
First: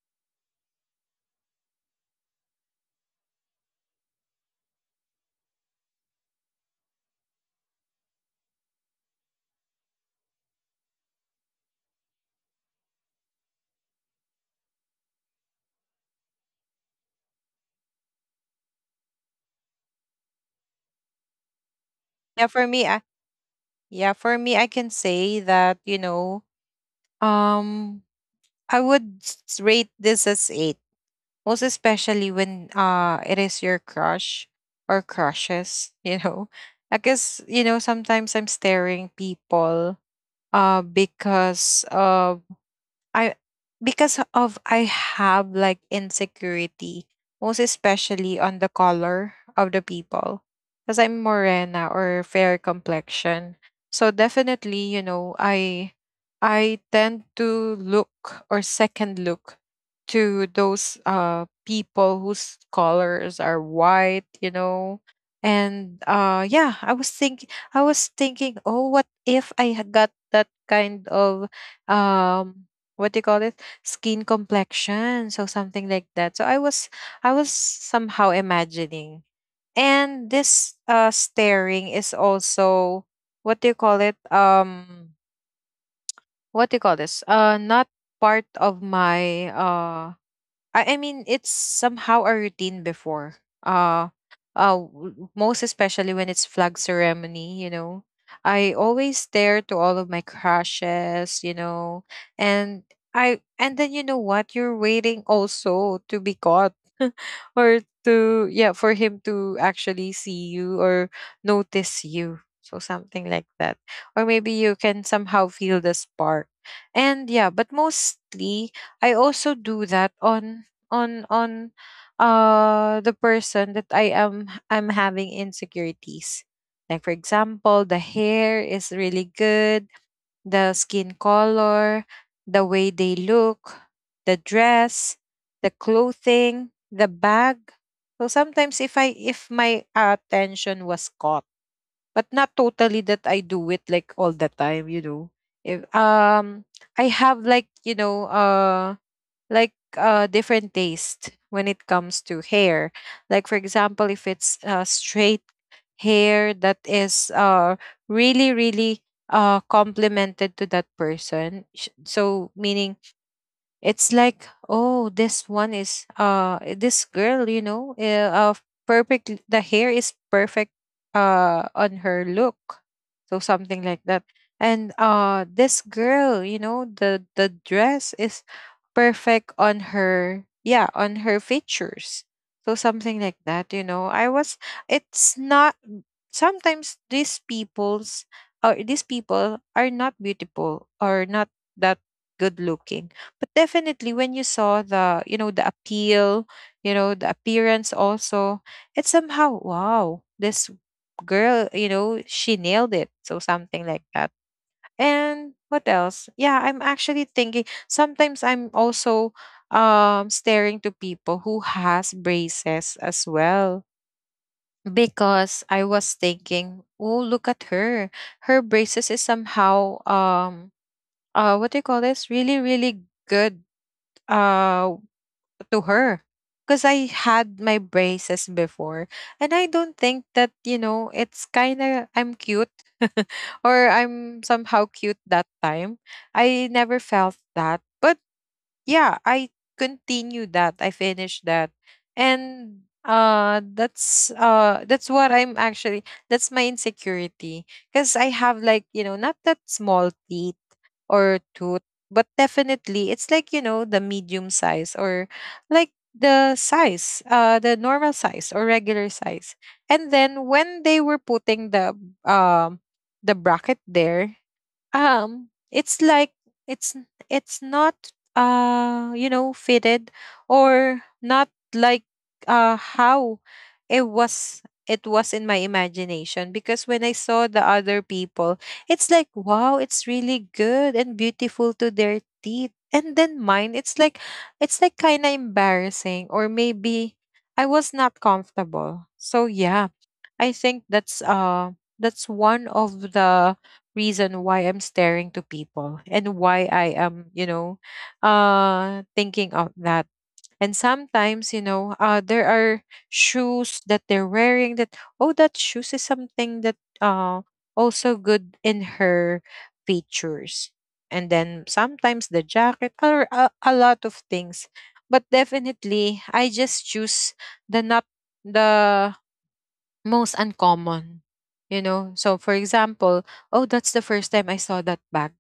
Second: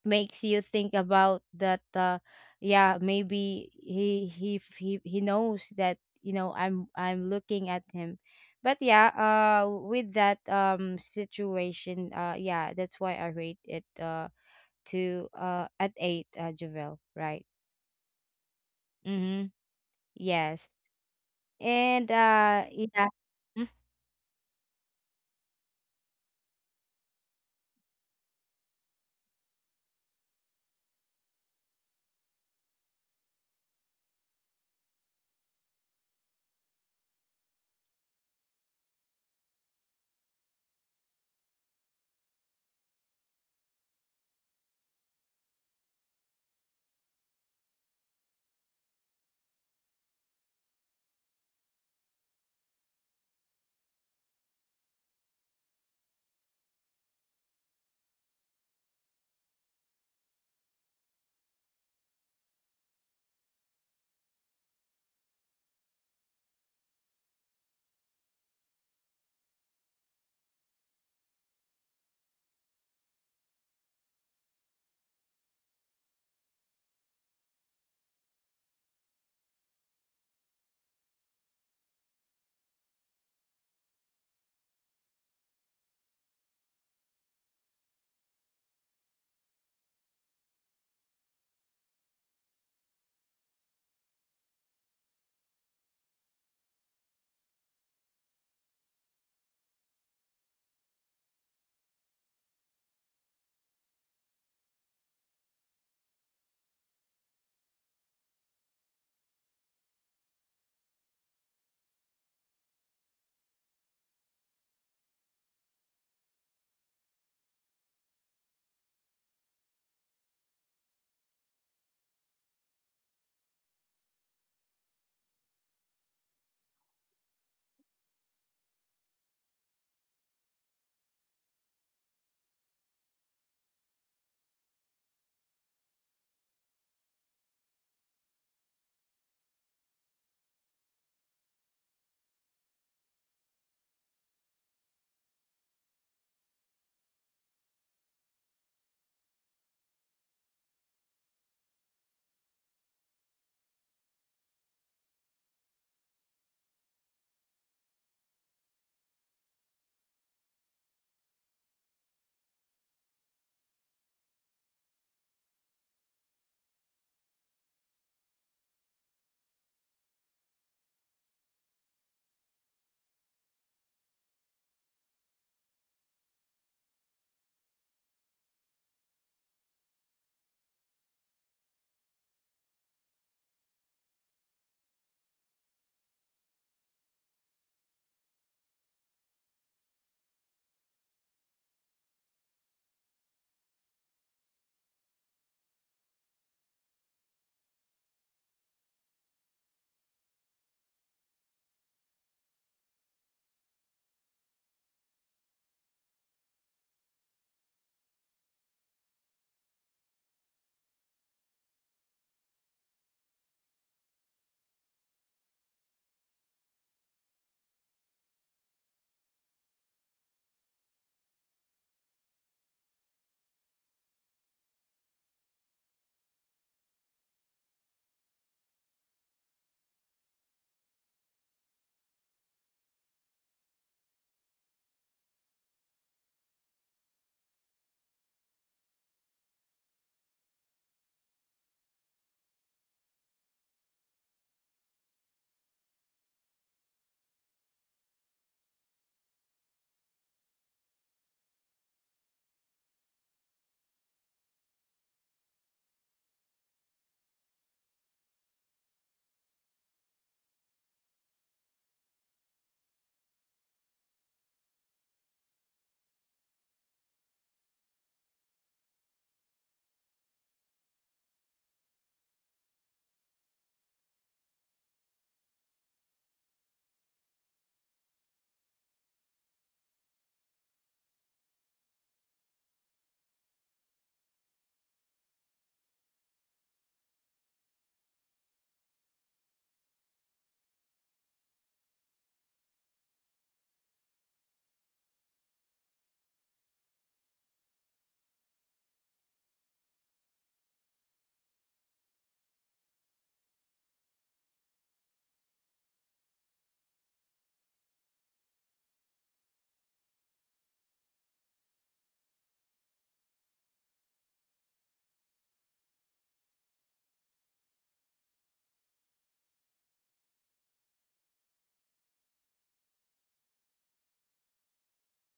[SPEAKER 2] makes you think about that, yeah, maybe he knows that, I'm I'm looking at him. But yeah, with that, situation, yeah, that's why I rate it, to at 8, Javel, right? Mhm. Yes. And
[SPEAKER 1] Yeah, for me,
[SPEAKER 2] yeah. Mm-hmm.
[SPEAKER 1] yeah, for me, I can say that you know, um, I would rate this as eight, most especially when it is your crush or crushes. You know, I guess you know sometimes I'm staring people uh because of I because of I have like insecurity, most especially on the color of the people. Because I'm morena or fair complexion. So definitely, you know, I tend to look or second look to those people whose colors are white, you know. And yeah, I was thinking, oh, what if I had got that kind of um what do you call it, skin complexion? So something like that. So I was, I was somehow imagining. And this staring is also what do you call it, what do you call this, not part of my I mean, it's somehow a routine before. Uh, Most especially when it's flag ceremony, you know. I always stare to all of my crushes, you know, and I and then you know what? You're waiting also to be caught, or to yeah, for him to actually see you or notice you. So something like that, or maybe you can somehow feel the spark. And yeah, but mostly I also do that on on on the person that I'm having insecurities. Like for example, the hair is really good, the skin color, the way they look, the dress, the clothing, the bag. So sometimes if I, if my attention was caught, but not totally that I do it like all the time, you know. If I have like, you know, different taste when it comes to hair. Like for example, if it's straight hair that is really really complemented to that person, so meaning it's like, oh, this one is this girl, you know, perfect, the hair is perfect on her look. So something like that. And this girl, you know, the dress is perfect on her, yeah, on her features. So something like that. You know, I was, it's not, sometimes these people's or these people are not beautiful or not that good looking, but definitely when you saw the you know the appeal, you know the appearance also, it's somehow, wow, this girl, you know, she nailed it. So something like that. And what else? Yeah, I'm actually thinking sometimes I'm also staring to people who has braces as well. Because I was thinking, oh, look at her, her braces is somehow what do you call this, really really good uh to her. Because I had my braces before, and I don't think that you know it's kind of I'm cute or I'm somehow cute that time. I never felt that. But yeah, I continued that. I finished that. And that's what I'm actually, that's my insecurity. Because I have like you know not that small teeth or tooth, but definitely it's like you know the medium size, or like the size, the normal size or regular size. And then when they were putting um the bracket there, it's like it's not you know fitted, or not like how it was, it was in my imagination. Because when I saw the other people, it's like, wow, it's really good and beautiful to their teeth. And then mine, it's like, it's like kind of embarrassing, or maybe I was not comfortable. So yeah, I think that's one of the reason why I'm staring to people and why I am, you know, thinking of that. And sometimes, you know, there are shoes that they're wearing, that oh, that shoes is something that also good in her features. And then sometimes the jacket, or a lot of things. But definitely I just choose the not the most uncommon, you know. So for example, oh, that's the first time I saw that bag,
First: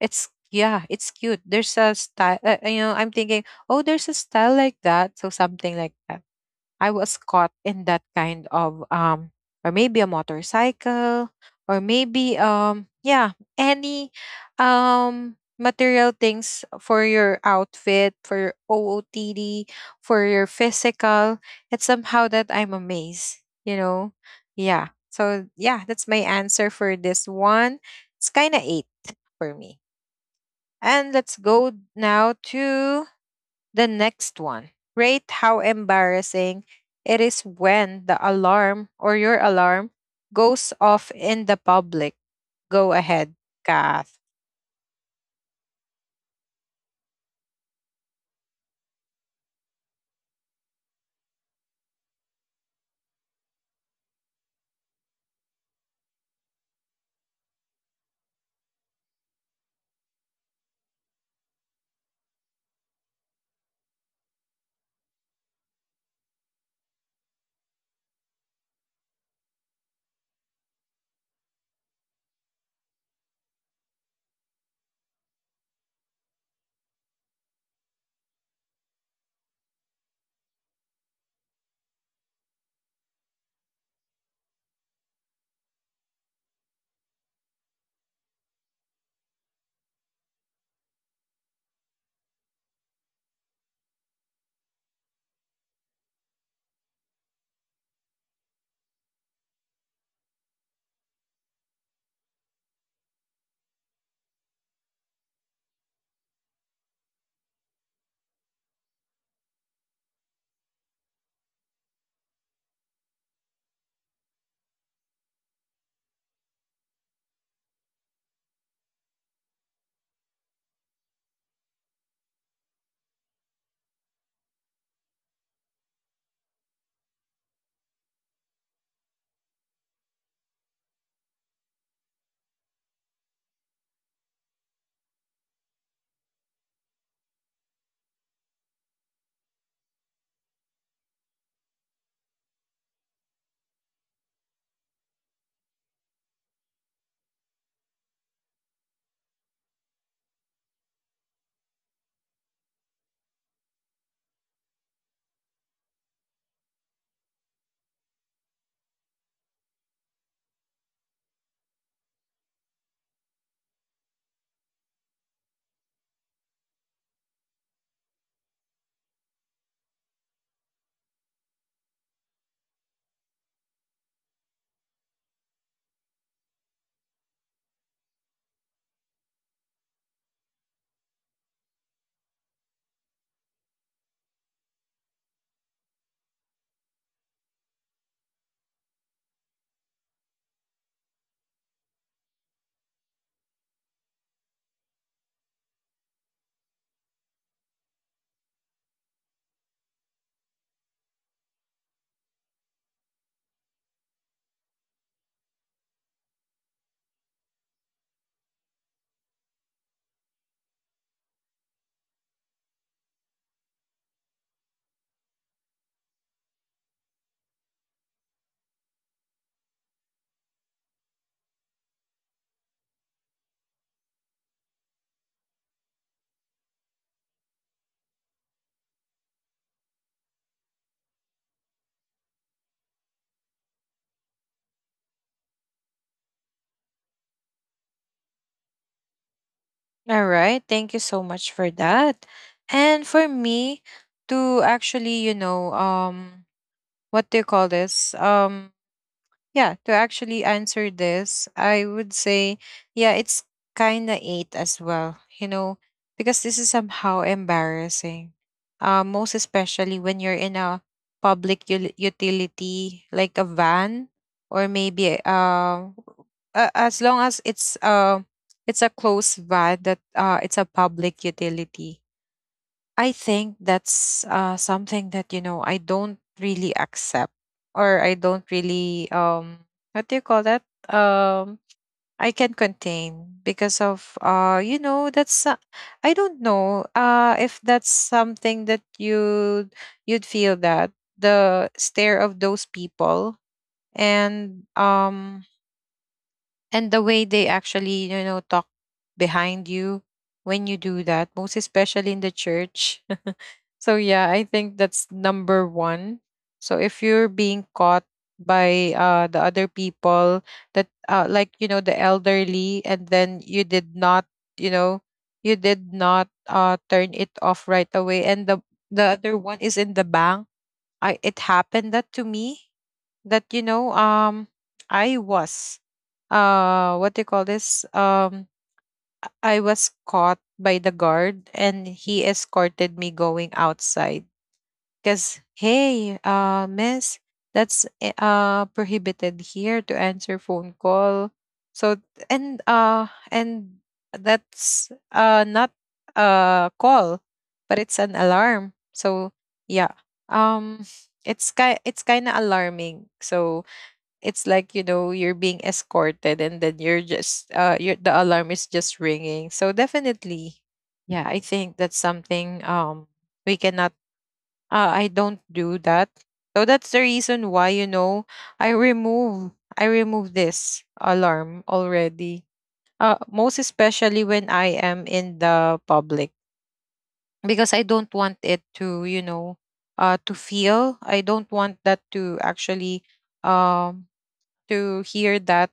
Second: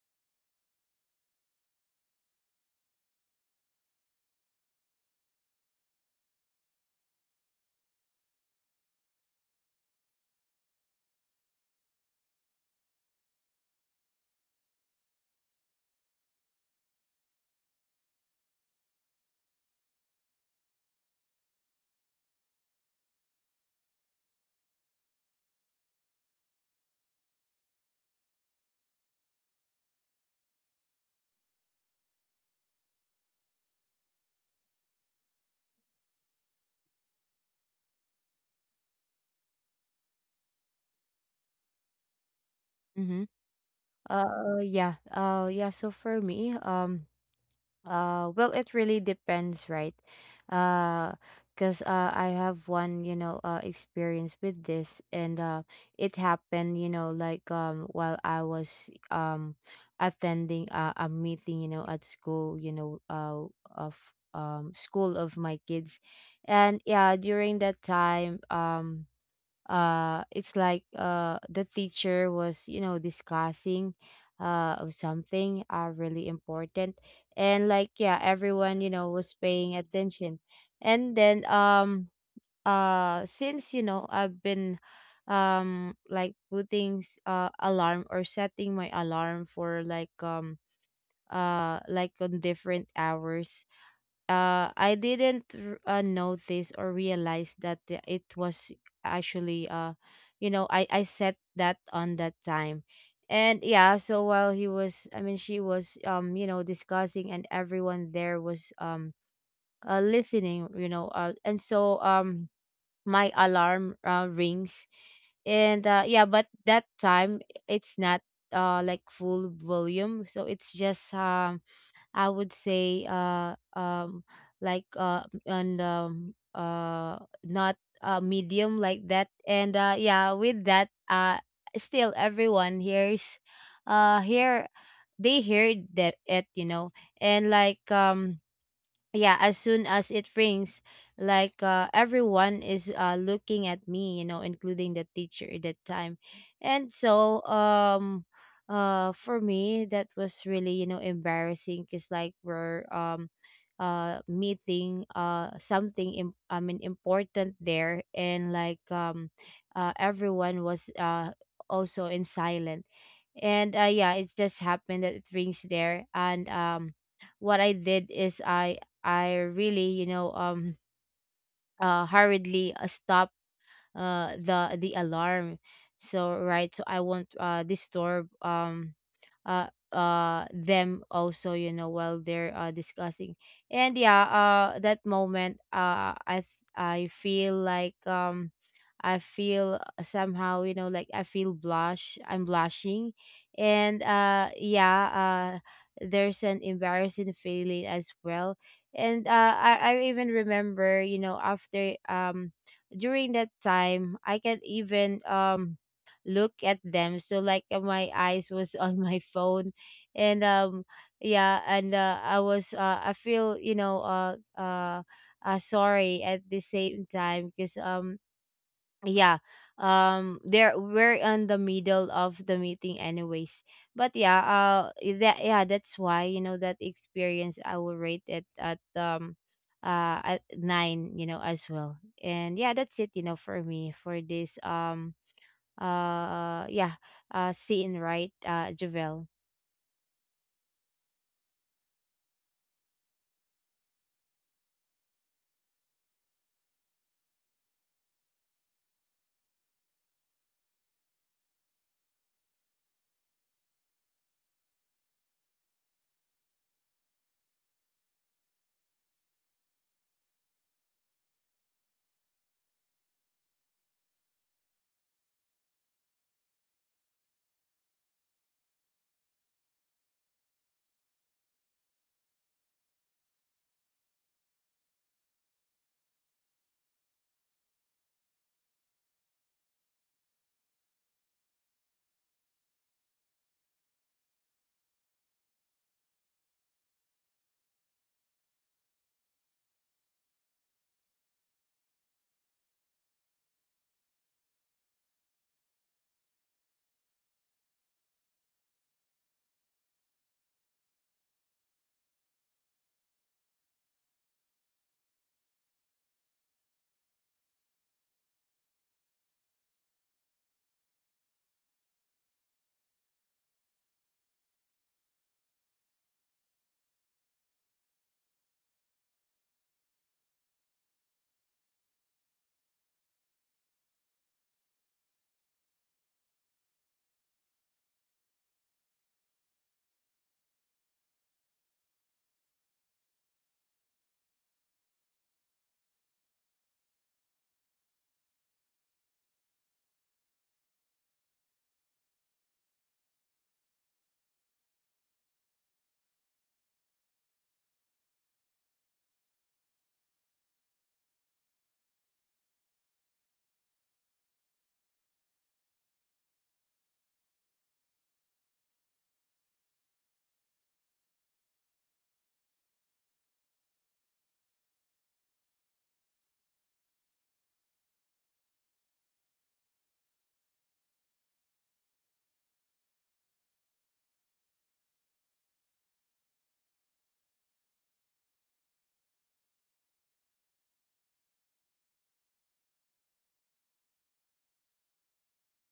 [SPEAKER 1] it's yeah, it's cute, there's a style, you know, I'm thinking, oh, there's a style like that. So something like that. I was caught in that kind of or maybe a motorcycle, or maybe yeah, any material things for your outfit, for your OOTD, for your physical. It's somehow that I'm amazed, you know. Yeah, so yeah, that's my answer for this one. It's kind of 8 for me. And let's go now to the next one. Rate how embarrassing it is when the alarm or your alarm goes off in the public. Go
[SPEAKER 2] Mm-hmm.
[SPEAKER 1] ahead, Kath.
[SPEAKER 2] Yeah. Yeah. So for me, well, it really depends, right? Uh, because, I have one, experience with this. And it happened, like, while I was, attending a meeting, at school, of, school of my kids, and yeah, during that time, it's like, the teacher was, discussing, of something, really important, and like yeah, everyone, was paying attention. And then, since, I've been, like putting, alarm, or setting my alarm for like, like on different hours, I didn't, notice or realize that, it was actually, I set that on that time, and yeah. So while he was, I mean, she was discussing, and everyone there was listening, you know, and so my alarm rings, and yeah, but that time it's not like full volume, so it's just I would say like and not medium like that, and yeah, with that still everyone hears, here they hear that, it. And like Yeah, as soon as it rings, everyone is looking at me, you know, including the teacher at that time. And so For me that was really, you know, embarrassing because like we're meeting something im- I mean important there, and everyone was also in silent. And yeah, it just happened that it rings there. And what I did is I really, hurriedly stopped the alarm, so I won't disturb them also, you know, while they're discussing. And yeah, that moment, I feel like I feel somehow, you know, like I feel blush, I'm blushing. And there's an embarrassing feeling as well. And I even remember, you know, after during that time I can even look at them. So like my eyes was on my phone. And yeah and I was I feel, you know, sorry at the same time because yeah there we're in the middle of the meeting anyways. But yeah, that's why, you know, that experience I will rate it at nine, you know, as well. And yeah, that's it, you know, for me, for this uh yeah scene, right, Javel?
[SPEAKER 1] All right. Thank you so much for that. And for me to actually, you know, what do you call this? Yeah, to actually answer this, I would say, yeah, it's kind of eight as well, you know, because this is somehow embarrassing. Most especially when you're in a public utility, like a van, or maybe as long as it's a closed van that it's a public utility. I think that's something that you know I don't really accept, or I don't really what do you call that, um I can contain. Because of you know that's I don't know if that's something that you you'd feel that the stare of those people, and um and the way they actually you know talk behind you when you do that, most especially in the church. So yeah, I think that's number one. So if you're being caught by the other people, that like you know the elderly, and then you did not you know you did not turn it off right away. And the other one is in the bank. I, it happened that to me, that you know I was what do you call this, I was caught by the guard and he escorted me going outside, because hey miss, that's prohibited here to answer phone call. So, and that's not a call, but it's an alarm. So yeah, um it's kind of alarming. So it's like, you know, you're being escorted, and then you're just you, the alarm is just ringing. So definitely, yeah, I think that's something we cannot I don't do that. So that's the reason why, you know, i remove I remove this alarm already, most especially when I am in the public. Because I don't want it to you know to feel, I don't want that to actually um to hear that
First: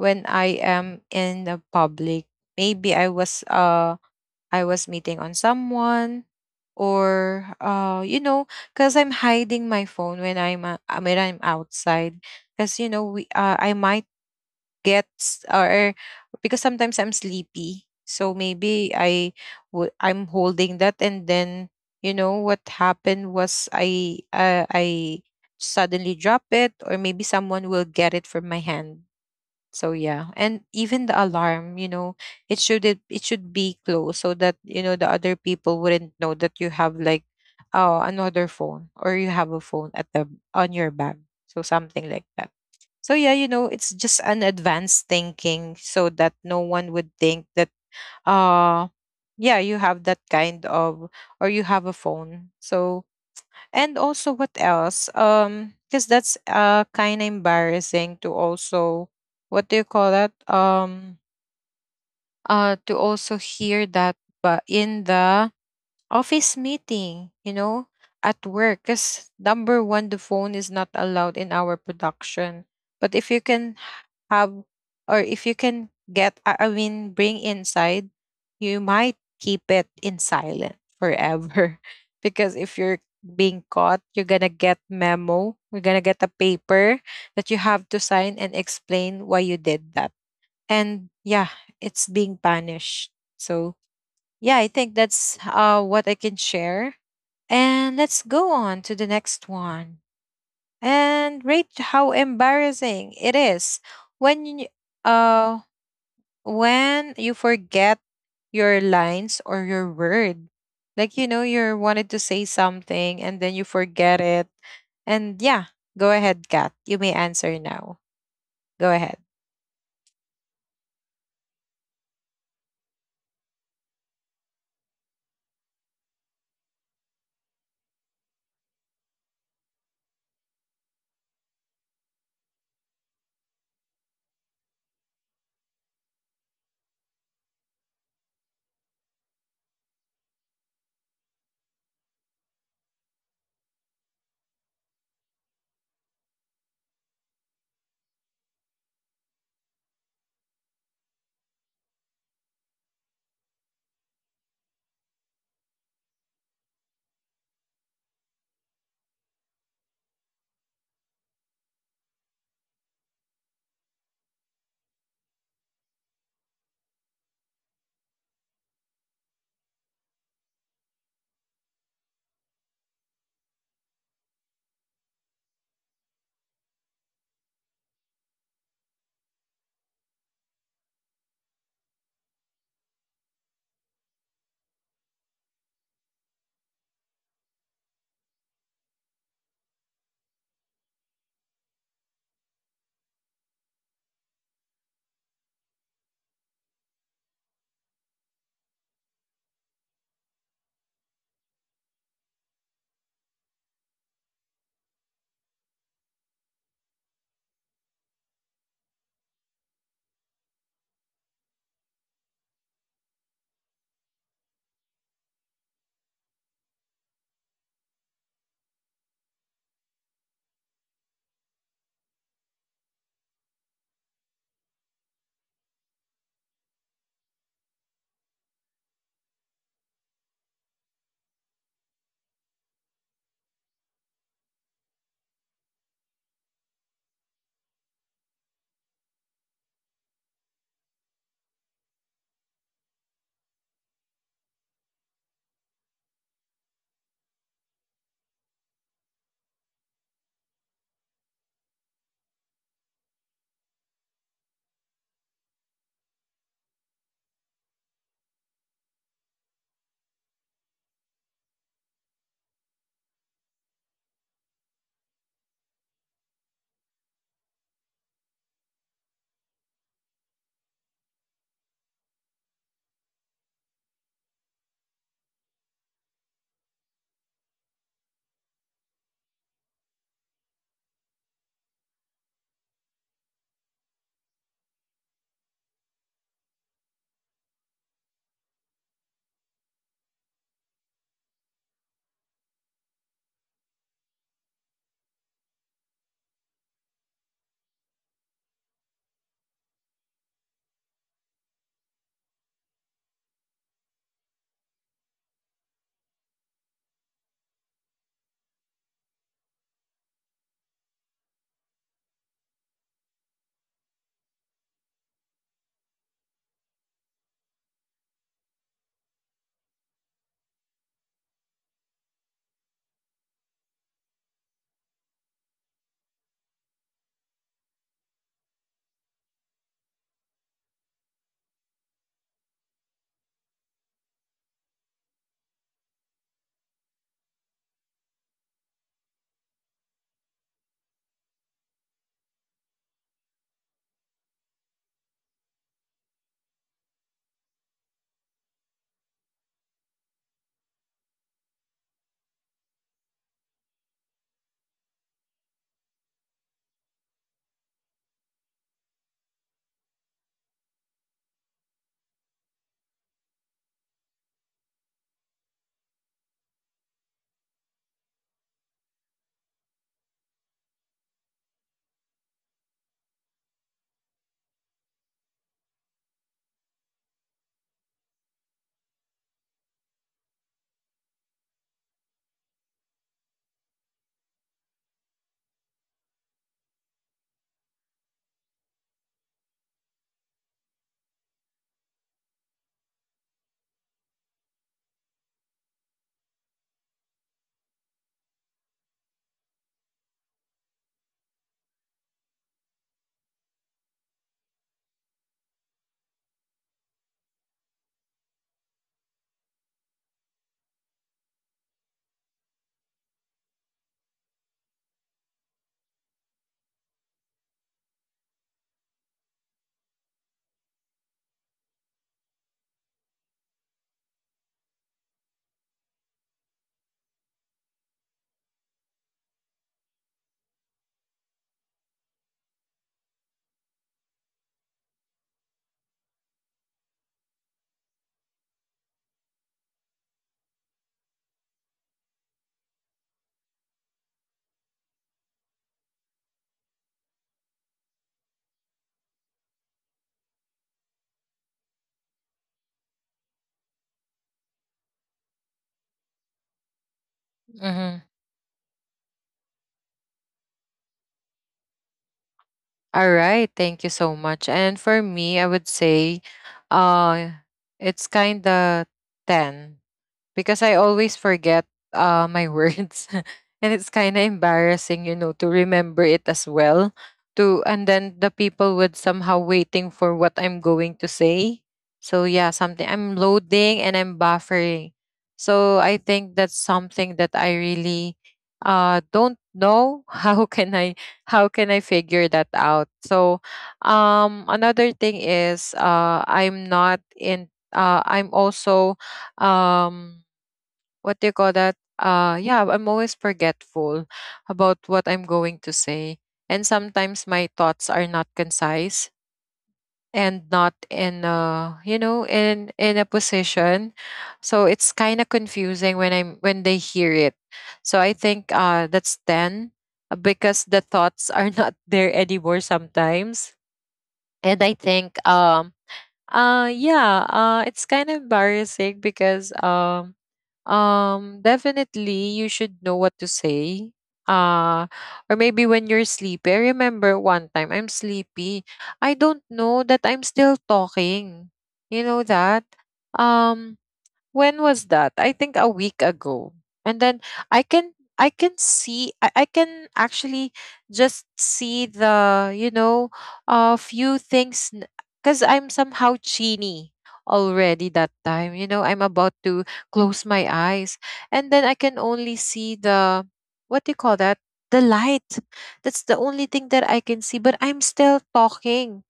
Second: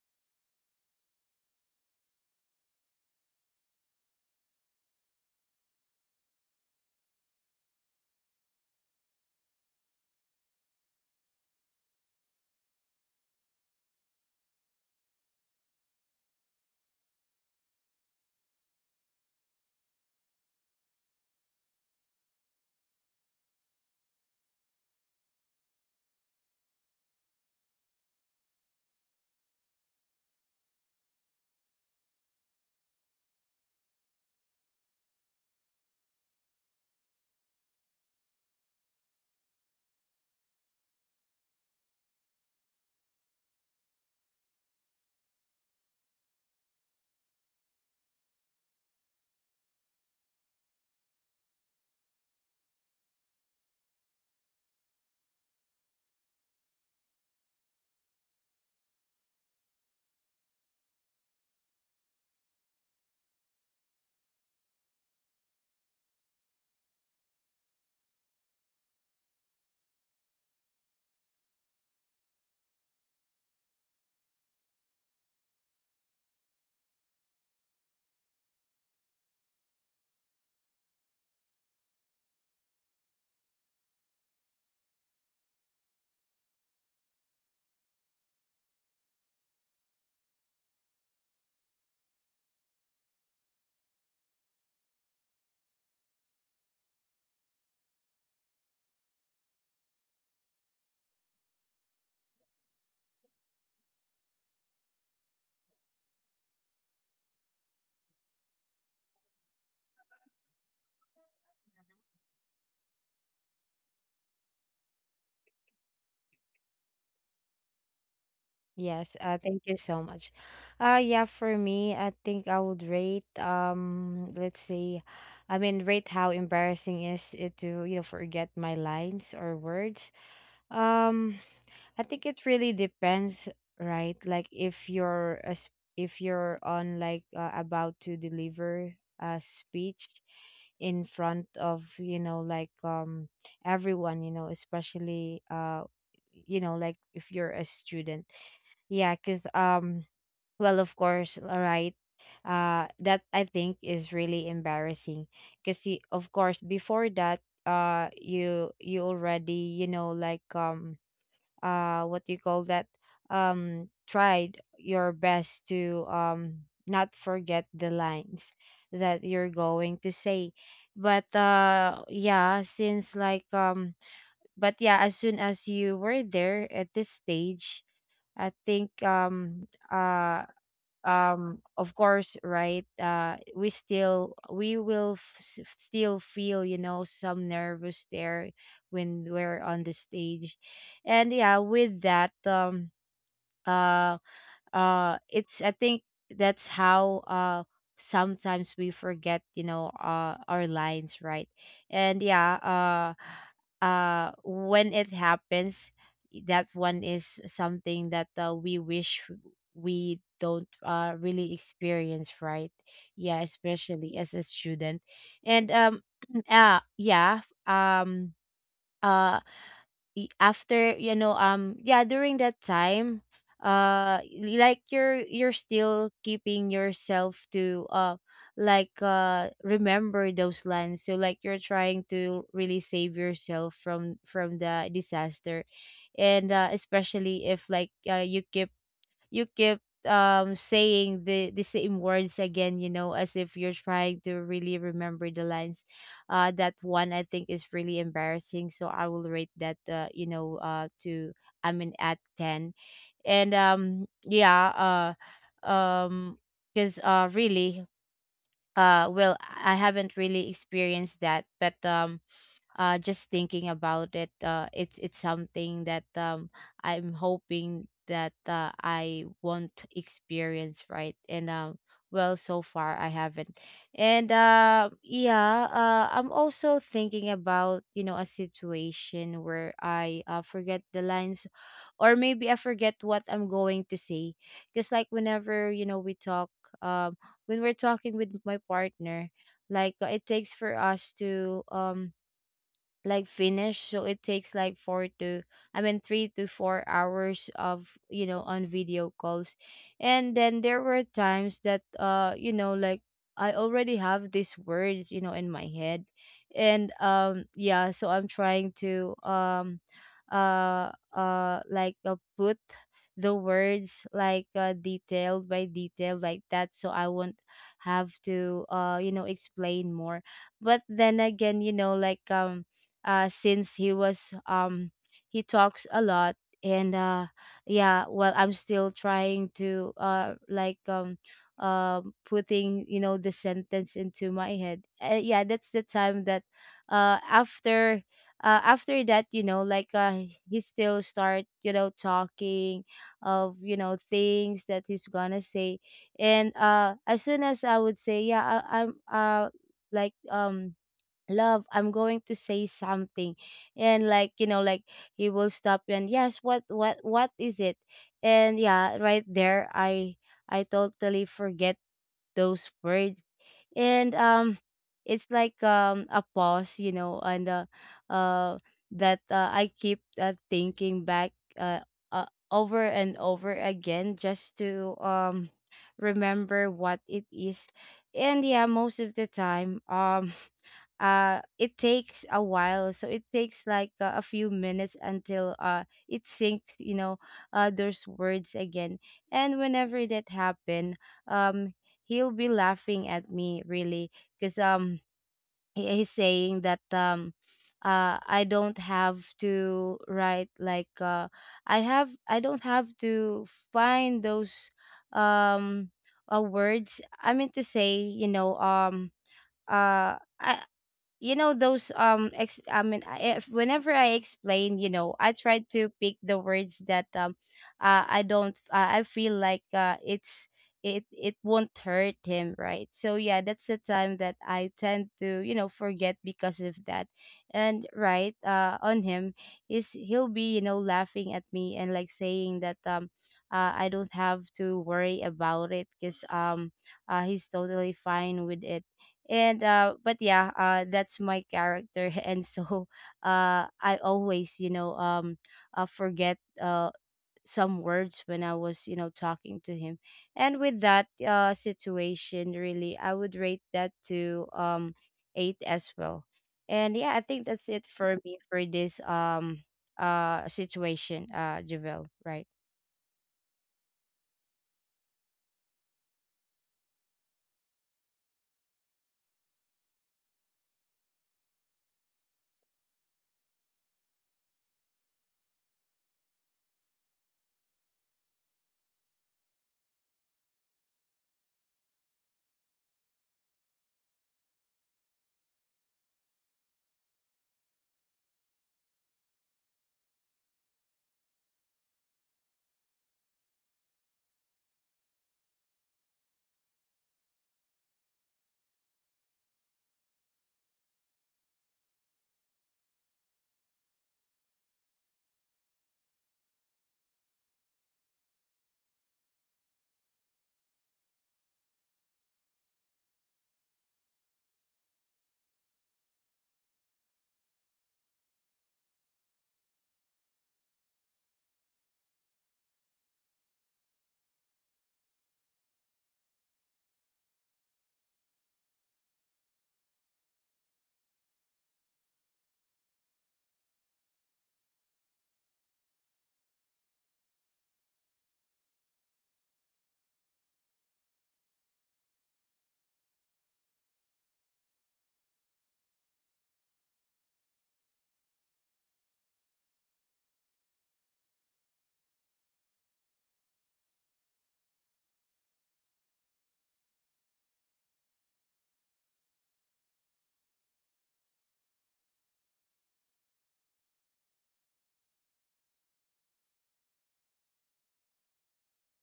[SPEAKER 1] when I am in the public. Maybe I was meeting on someone or because I'm hiding my phone when I'm outside because you know we I might get s- or because sometimes I'm sleepy, so maybe I'm holding that, and then you know what happened was I suddenly drop it, or maybe someone will get it from my hand. So yeah, and even the alarm, you know, it should be close so that, you know, the other people wouldn't know that you have like another phone or you have a phone at the on your bag. So something like that. So yeah, you know, it's just an advanced thinking so that no one would think that uh yeah, you have that kind of, or you have a phone. So, and also, what else? Because that's kind of embarrassing to also, what do you call that? To also hear that, but in the office meeting, you know, at work, because number one, the phone is not allowed in our production. But if you can have, or if you can get I mean bring inside, you might keep it in silent forever because if you're being caught, you're gonna get memo, you're gonna get a paper that you have to sign and explain why you did that. And yeah, it's being punished. So yeah, I think that's what I can share. And let's go on to the next one and rate how embarrassing it is when you, uh when you forget your lines or your word, like, you know, you wanted to say something and then you forget it. And yeah, go ahead, Kat, you may answer now. Go
[SPEAKER 2] Yes,
[SPEAKER 1] ahead.
[SPEAKER 2] thank you so much. Yeah, for me, I think I would rate, let's say, rate how embarrassing is it to, you know, forget my lines or words. Um, I think it really depends, right? If you're on about to deliver a speech in front of, you know, everyone, you know, especially like if you're a student. Yeah, because well, of course, all right. That I think is really embarrassing because you, of course, before that, you already, you know, what do you call that, tried your best to not forget the lines that you're going to say. But yeah, since but yeah, as soon as you were there at this stage, I think of course, right, we will still feel, you know, some nervous there when we're on the stage. And yeah, with that uh it's, I think, that's how sometimes we forget, you know, our lines, right? And when it happens, that one is something that we wish we don't really experience, right? Yeah, especially as a student. And uh yeah um uh after, you know, during that time, uh like you're still keeping yourself to remember those lines. So like you're trying to really save yourself from the disaster. And especially if you keep saying the same words again, you know, as if you're trying to really remember the lines. That one I think is really embarrassing, so I will rate that you know to I mean at 10. And um because really, well, I haven't really experienced that, but just thinking about it, it's something that I'm hoping that I won't experience, right? And well, so far I haven't. And yeah, I'm also thinking about, you know, a situation where I forget the lines, or maybe I forget what I'm going to say, because like whenever, you know, we talk, um, when we're talking with my partner, it takes for us to finish. So it takes like four to I mean 3 to 4 hours of, you know, on video calls. And then there were times that, you know, like I already have these words, you know, in my head. And yeah, so I'm trying to uh put the words like detail by detail like that, so I won't have to, you know, explain more. But then again, you know, since he talks a lot. And yeah, well, I'm still trying to putting, you know, the sentence into my head. Yeah, that's the time that uh after after that, you know, he still start, you know, talking of, you know, things that he's gonna say. And as soon as I would say yeah, I, I'm like love, I'm going to say something. And like, you know, like he will stop you and yes, what is it? And yeah, right there I totally forget those words. And it's like a pause, you know. And uh that I keep, thinking back, uh, uh over and over again just to remember what it is. And yeah, most of the time, it takes a while. So it takes like a few minutes until it syncs, you know, those words again. And whenever that happen, um he'll be laughing at me really. Because he's saying that I don't have to write like I don't have to find those um words, to say, you know. Uh I, you know those ex- I mean I, if, whenever I explain, you know, I try to pick the words that I don't I feel like it's, it won't hurt him, right? So yeah, that's the time that I tend to, you know, forget because of that. And right on him is He'll be, you know, laughing at me and like saying that I don't have to worry about it because he's totally fine with it. And but yeah, that's my character and so I always, you know, forget some words when I was, you know, talking to him. And with that situation, really, I would rate that to 8 as well. And yeah, I think that's it
[SPEAKER 1] Mm-hmm.
[SPEAKER 2] for me, for this situation, Javel, right?
[SPEAKER 1] All right, thank you so much. And for me, I would say uh it's kind of 10 because I always forget my words, and it's kind of embarrassing, you know, to remember it as well. To, and then the people would somehow waiting for what I'm going to say. So yeah, something, I'm loading and I'm buffering. So I think that's something that I really don't know how can I, how can I figure that out. So another thing is I'm not in I'm also um what do you call that? Yeah, I'm always forgetful about what I'm going to say. And sometimes my thoughts are not concise and not in you know, in a position. So it's kind of confusing when I'm when they hear it. So I think that's 10, because the thoughts are not there anymore sometimes. And I think yeah, it's kind of embarrassing because definitely you should know what to say. Uh or maybe when you're sleepy. I remember one time I'm sleepy. I don't know that I'm still talking. You know that? Um when was that? I think a week ago. And then I can I can see I can actually just see the, you know, a few things because I'm somehow chiny already that time. You know, I'm about to close my eyes. And then I can only see the, what do you call that? The light. That's the only thing that I can see. But I'm still talking,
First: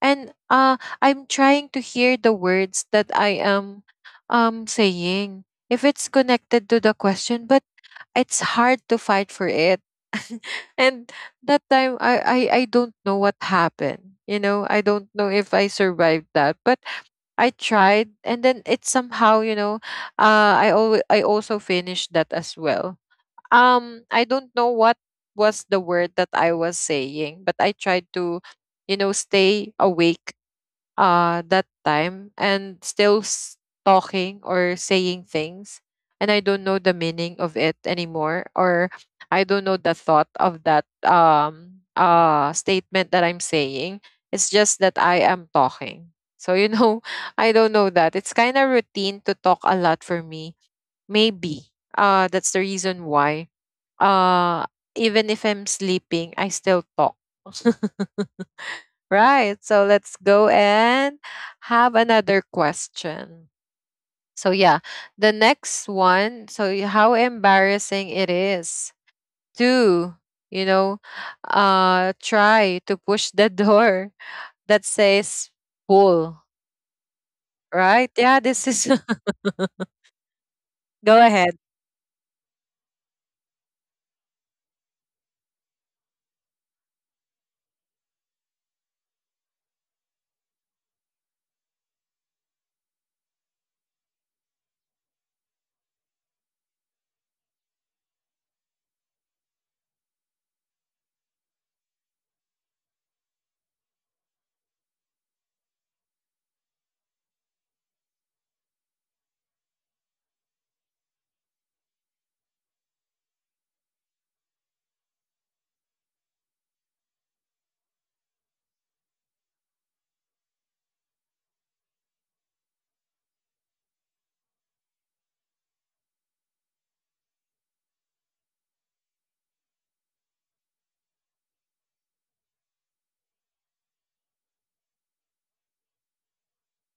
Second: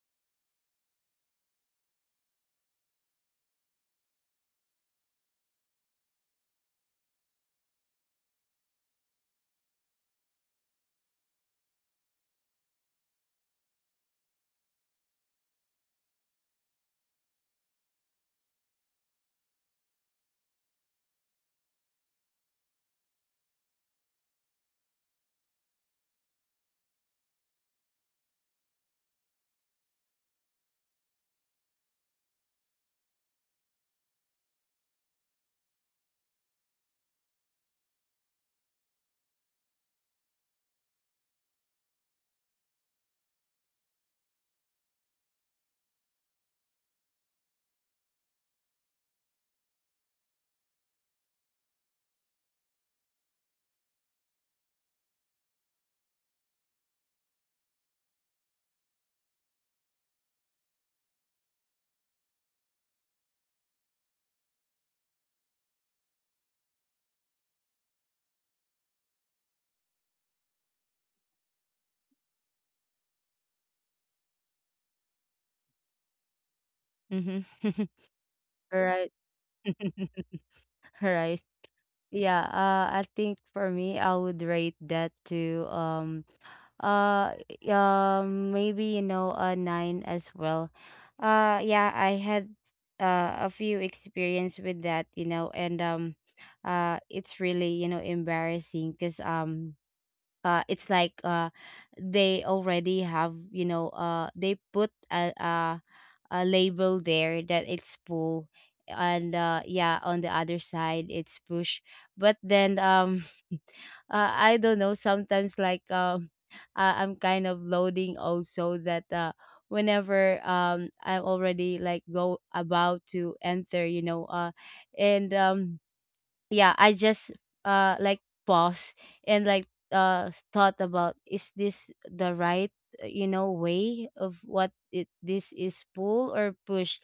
[SPEAKER 1] and I'm trying to hear the words that I am saying, if it's connected to the question. But it's hard to fight for it. And that time, I don't know what happened, you know, I don't know if I survived that, but I tried, and then it somehow, you know, I also finished that as well. I don't know what was the word that I was saying, but I tried to, you know, stay awake that time, and still talking or saying things. And I don't know the meaning of it anymore, or I don't know the thought of that statement that I'm saying. It's just that I am talking. So you know I don't know, that it's kind of routine to talk a lot for me, maybe. That's the reason why uh even if I'm sleeping, I still talk. Right. So let's go and have another question. So yeah, the next one. So how embarrassing it is to, you know, try to push the door that says pull.
[SPEAKER 2] Mm-hmm.
[SPEAKER 1] Right? Yeah, this
[SPEAKER 2] All
[SPEAKER 1] is
[SPEAKER 2] right. All
[SPEAKER 1] go
[SPEAKER 2] right.
[SPEAKER 1] ahead.
[SPEAKER 2] Yeah, I think for me, I would rate that to uh maybe, you know, a nine as well. Yeah, I had a few experience with that, you know. And it's really, you know, embarrassing because it's like they already have, you know, they put a label there that it's pull, and yeah, on the other side it's push. But then I don't know, sometimes like I'm kind of loading also that whenever I'm already like go about to enter, you know. And Yeah, I just uh like pause and like thought about, is this the right, you know, way of what it, this is pull or push?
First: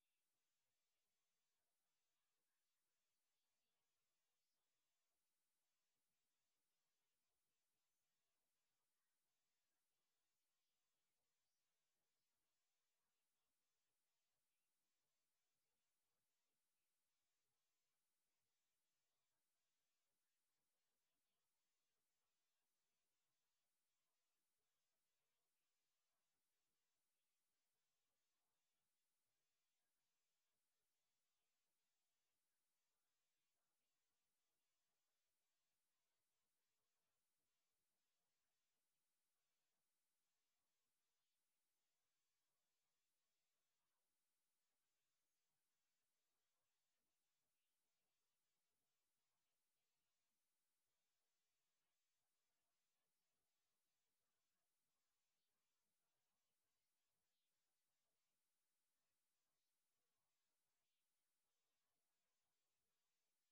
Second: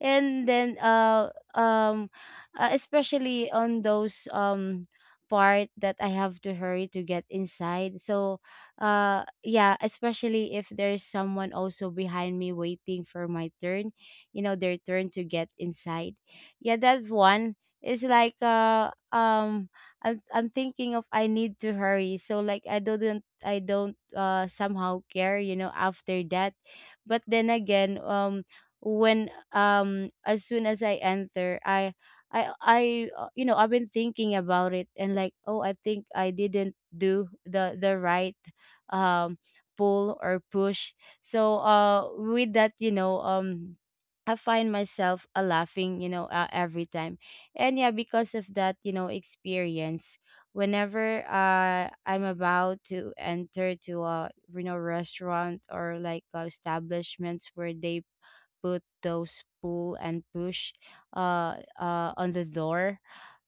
[SPEAKER 2] And then um especially on those part that I have to hurry to get inside. So yeah, especially if there's someone also behind me waiting for my turn, you know, their turn to get inside. Yeah, that's one. It's like I'm thinking of I need to hurry. So like I don't somehow care, you know, after that. But then again, when as soon as I enter, I you know, I've been thinking about it and like, oh, I think I didn't do the right um pull or push. So with that, you know, I find myself laughing, you know, every time. And yeah, because of that, you know, experience, whenever I'm about to enter to a, you know, restaurant or like establishments where they put those pull and push on the door.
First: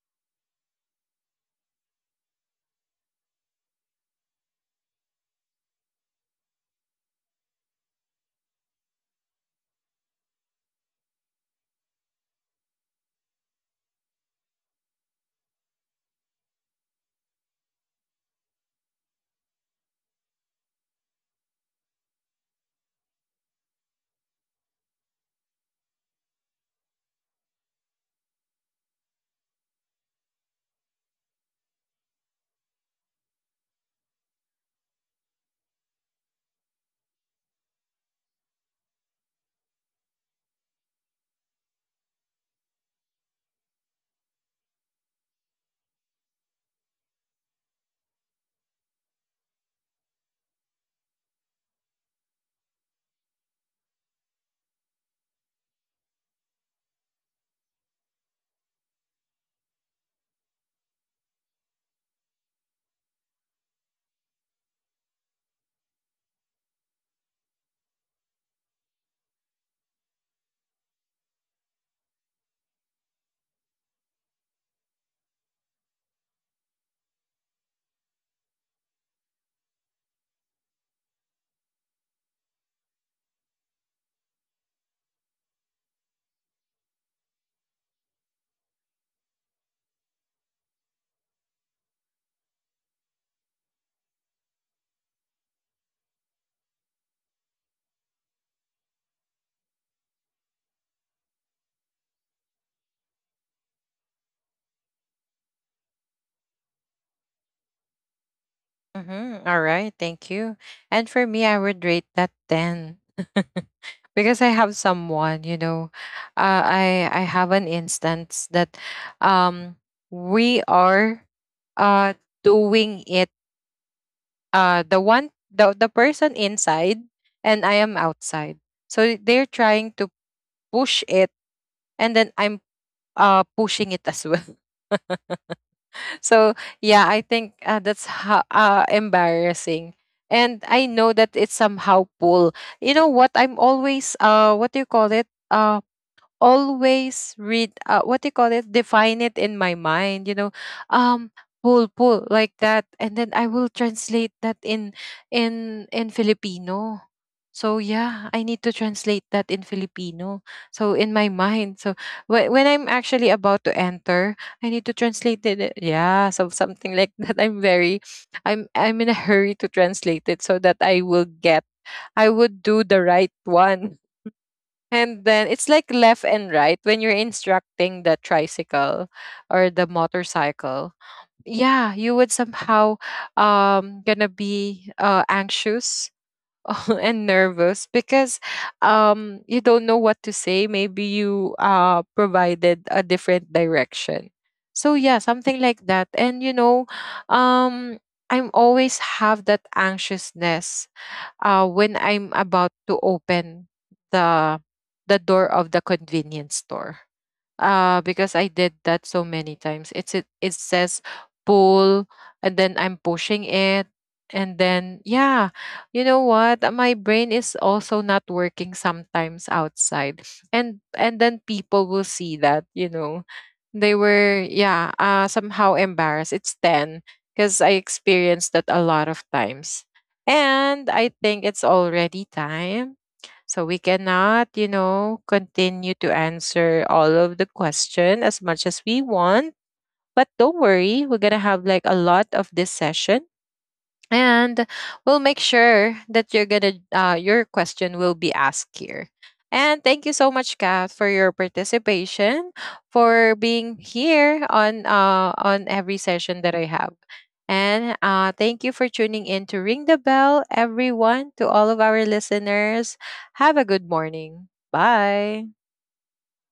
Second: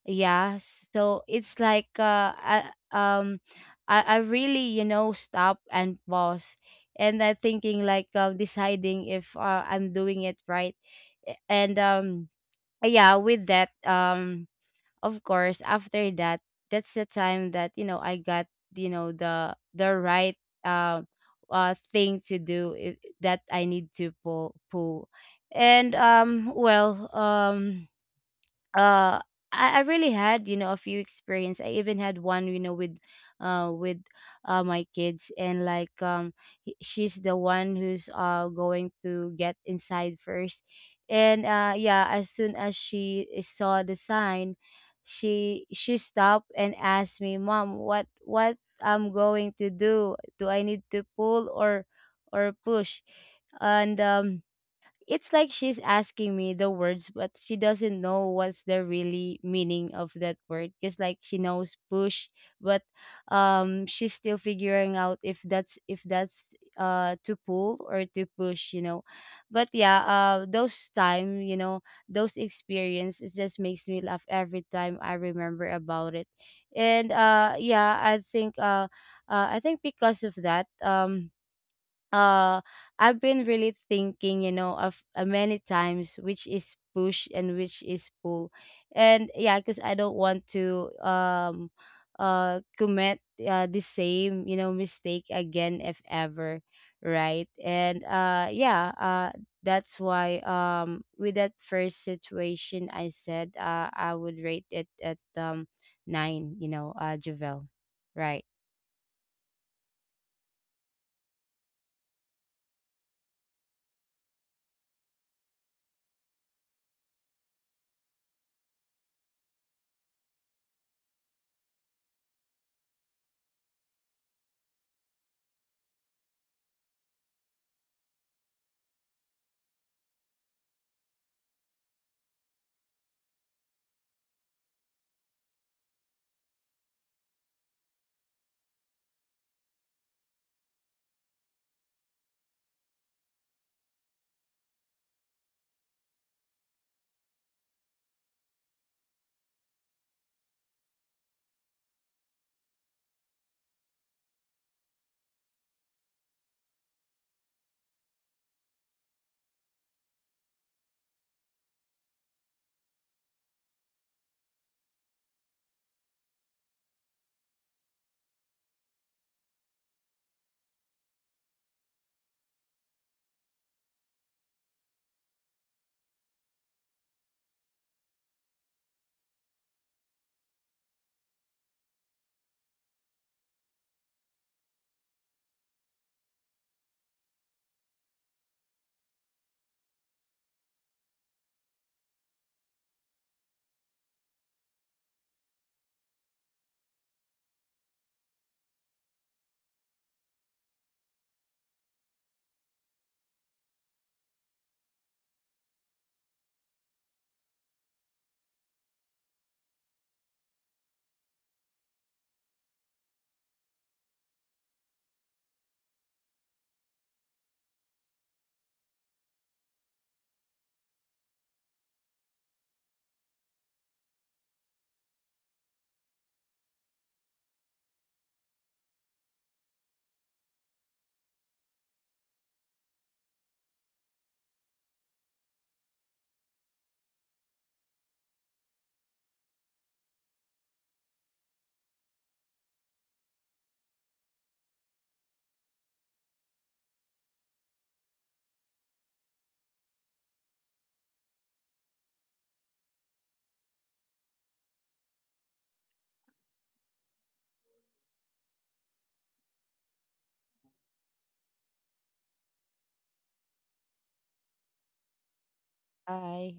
[SPEAKER 2] Yeah, so it's like um I really, you know, stop and pause and I thinking like, deciding if, I'm doing it right. And yeah, with that, of course, after that, that's the time that, you know, I got, you know, the right, uh, thing to do, that I need to pull. And well, uh I really had, you know, a few experience. I even had one, you know, with my kids. And like she's the one who's going to get inside first. And yeah, as soon as she saw the sign, she stopped and asked me, mom, what I'm going to do, do I need to pull or push? And it's like she's asking me the words, but she doesn't know what's the really meaning of that word. Just like she knows push, but she's still figuring out if that's, to pull or to push, you know. But yeah, those time, you know, those experience, it just makes me laugh every time I remember about it. And yeah, I think because of that, uh I've been really thinking, you know, of many times which is push and which is pull. And yeah, because I don't want to commit the same, you know, mistake again if ever, right? And yeah, that's why with that first situation I said I would rate it at 9, you know, Javel. Right.
[SPEAKER 1] Mm-hmm. All right, thank you. And for me, I would rate that 10 because I have someone, you know, I have an instance that um we are uh doing it, the one the person inside, and I am outside. So they're trying to push it, and then I'm pushing it as well. So yeah, I think that's embarrassing. And I know that it's somehow pull. You know what, I'm always what do you call it? Always read, what do you call it, define it in my mind, you know, um pull pull, like that, and then I will translate that in, in Filipino. So yeah, I need to translate that in Filipino, so in my mind. So when I'm actually about to enter, I need to translate it, eh, yeah, so something like that. I'm very, I'm in a hurry to translate it so that I will get, I would do the right one. And then it's like left and right when you're instructing the tricycle or the motorcycle. Yeah, you would somehow gonna be anxious and nervous because you don't know what to say. Maybe you provided a different direction. So yeah, something like that. And you know, um I'm always have that anxiousness when I'm about to open the the door of the convenience store, because I did that so many times. It says pull, and then I'm pushing it, and then yeah, you know what? My brain is also not working sometimes outside, and then people will see that, you know, they were, yeah, somehow embarrassed. It's ten because I experienced that a lot of times, and I think it's already time. So we cannot, you know, continue to answer all of the question as much as we want. But don't worry, we're gonna have like a lot of this session, and we'll make sure that you're gonna your question will be asked here. And thank you so much, Kat, for your participation, for being here on every session that I have. And thank you for tuning in to Ring the Bell, everyone, to all of our listeners. Have a good morning. Bye.
[SPEAKER 2] Bye.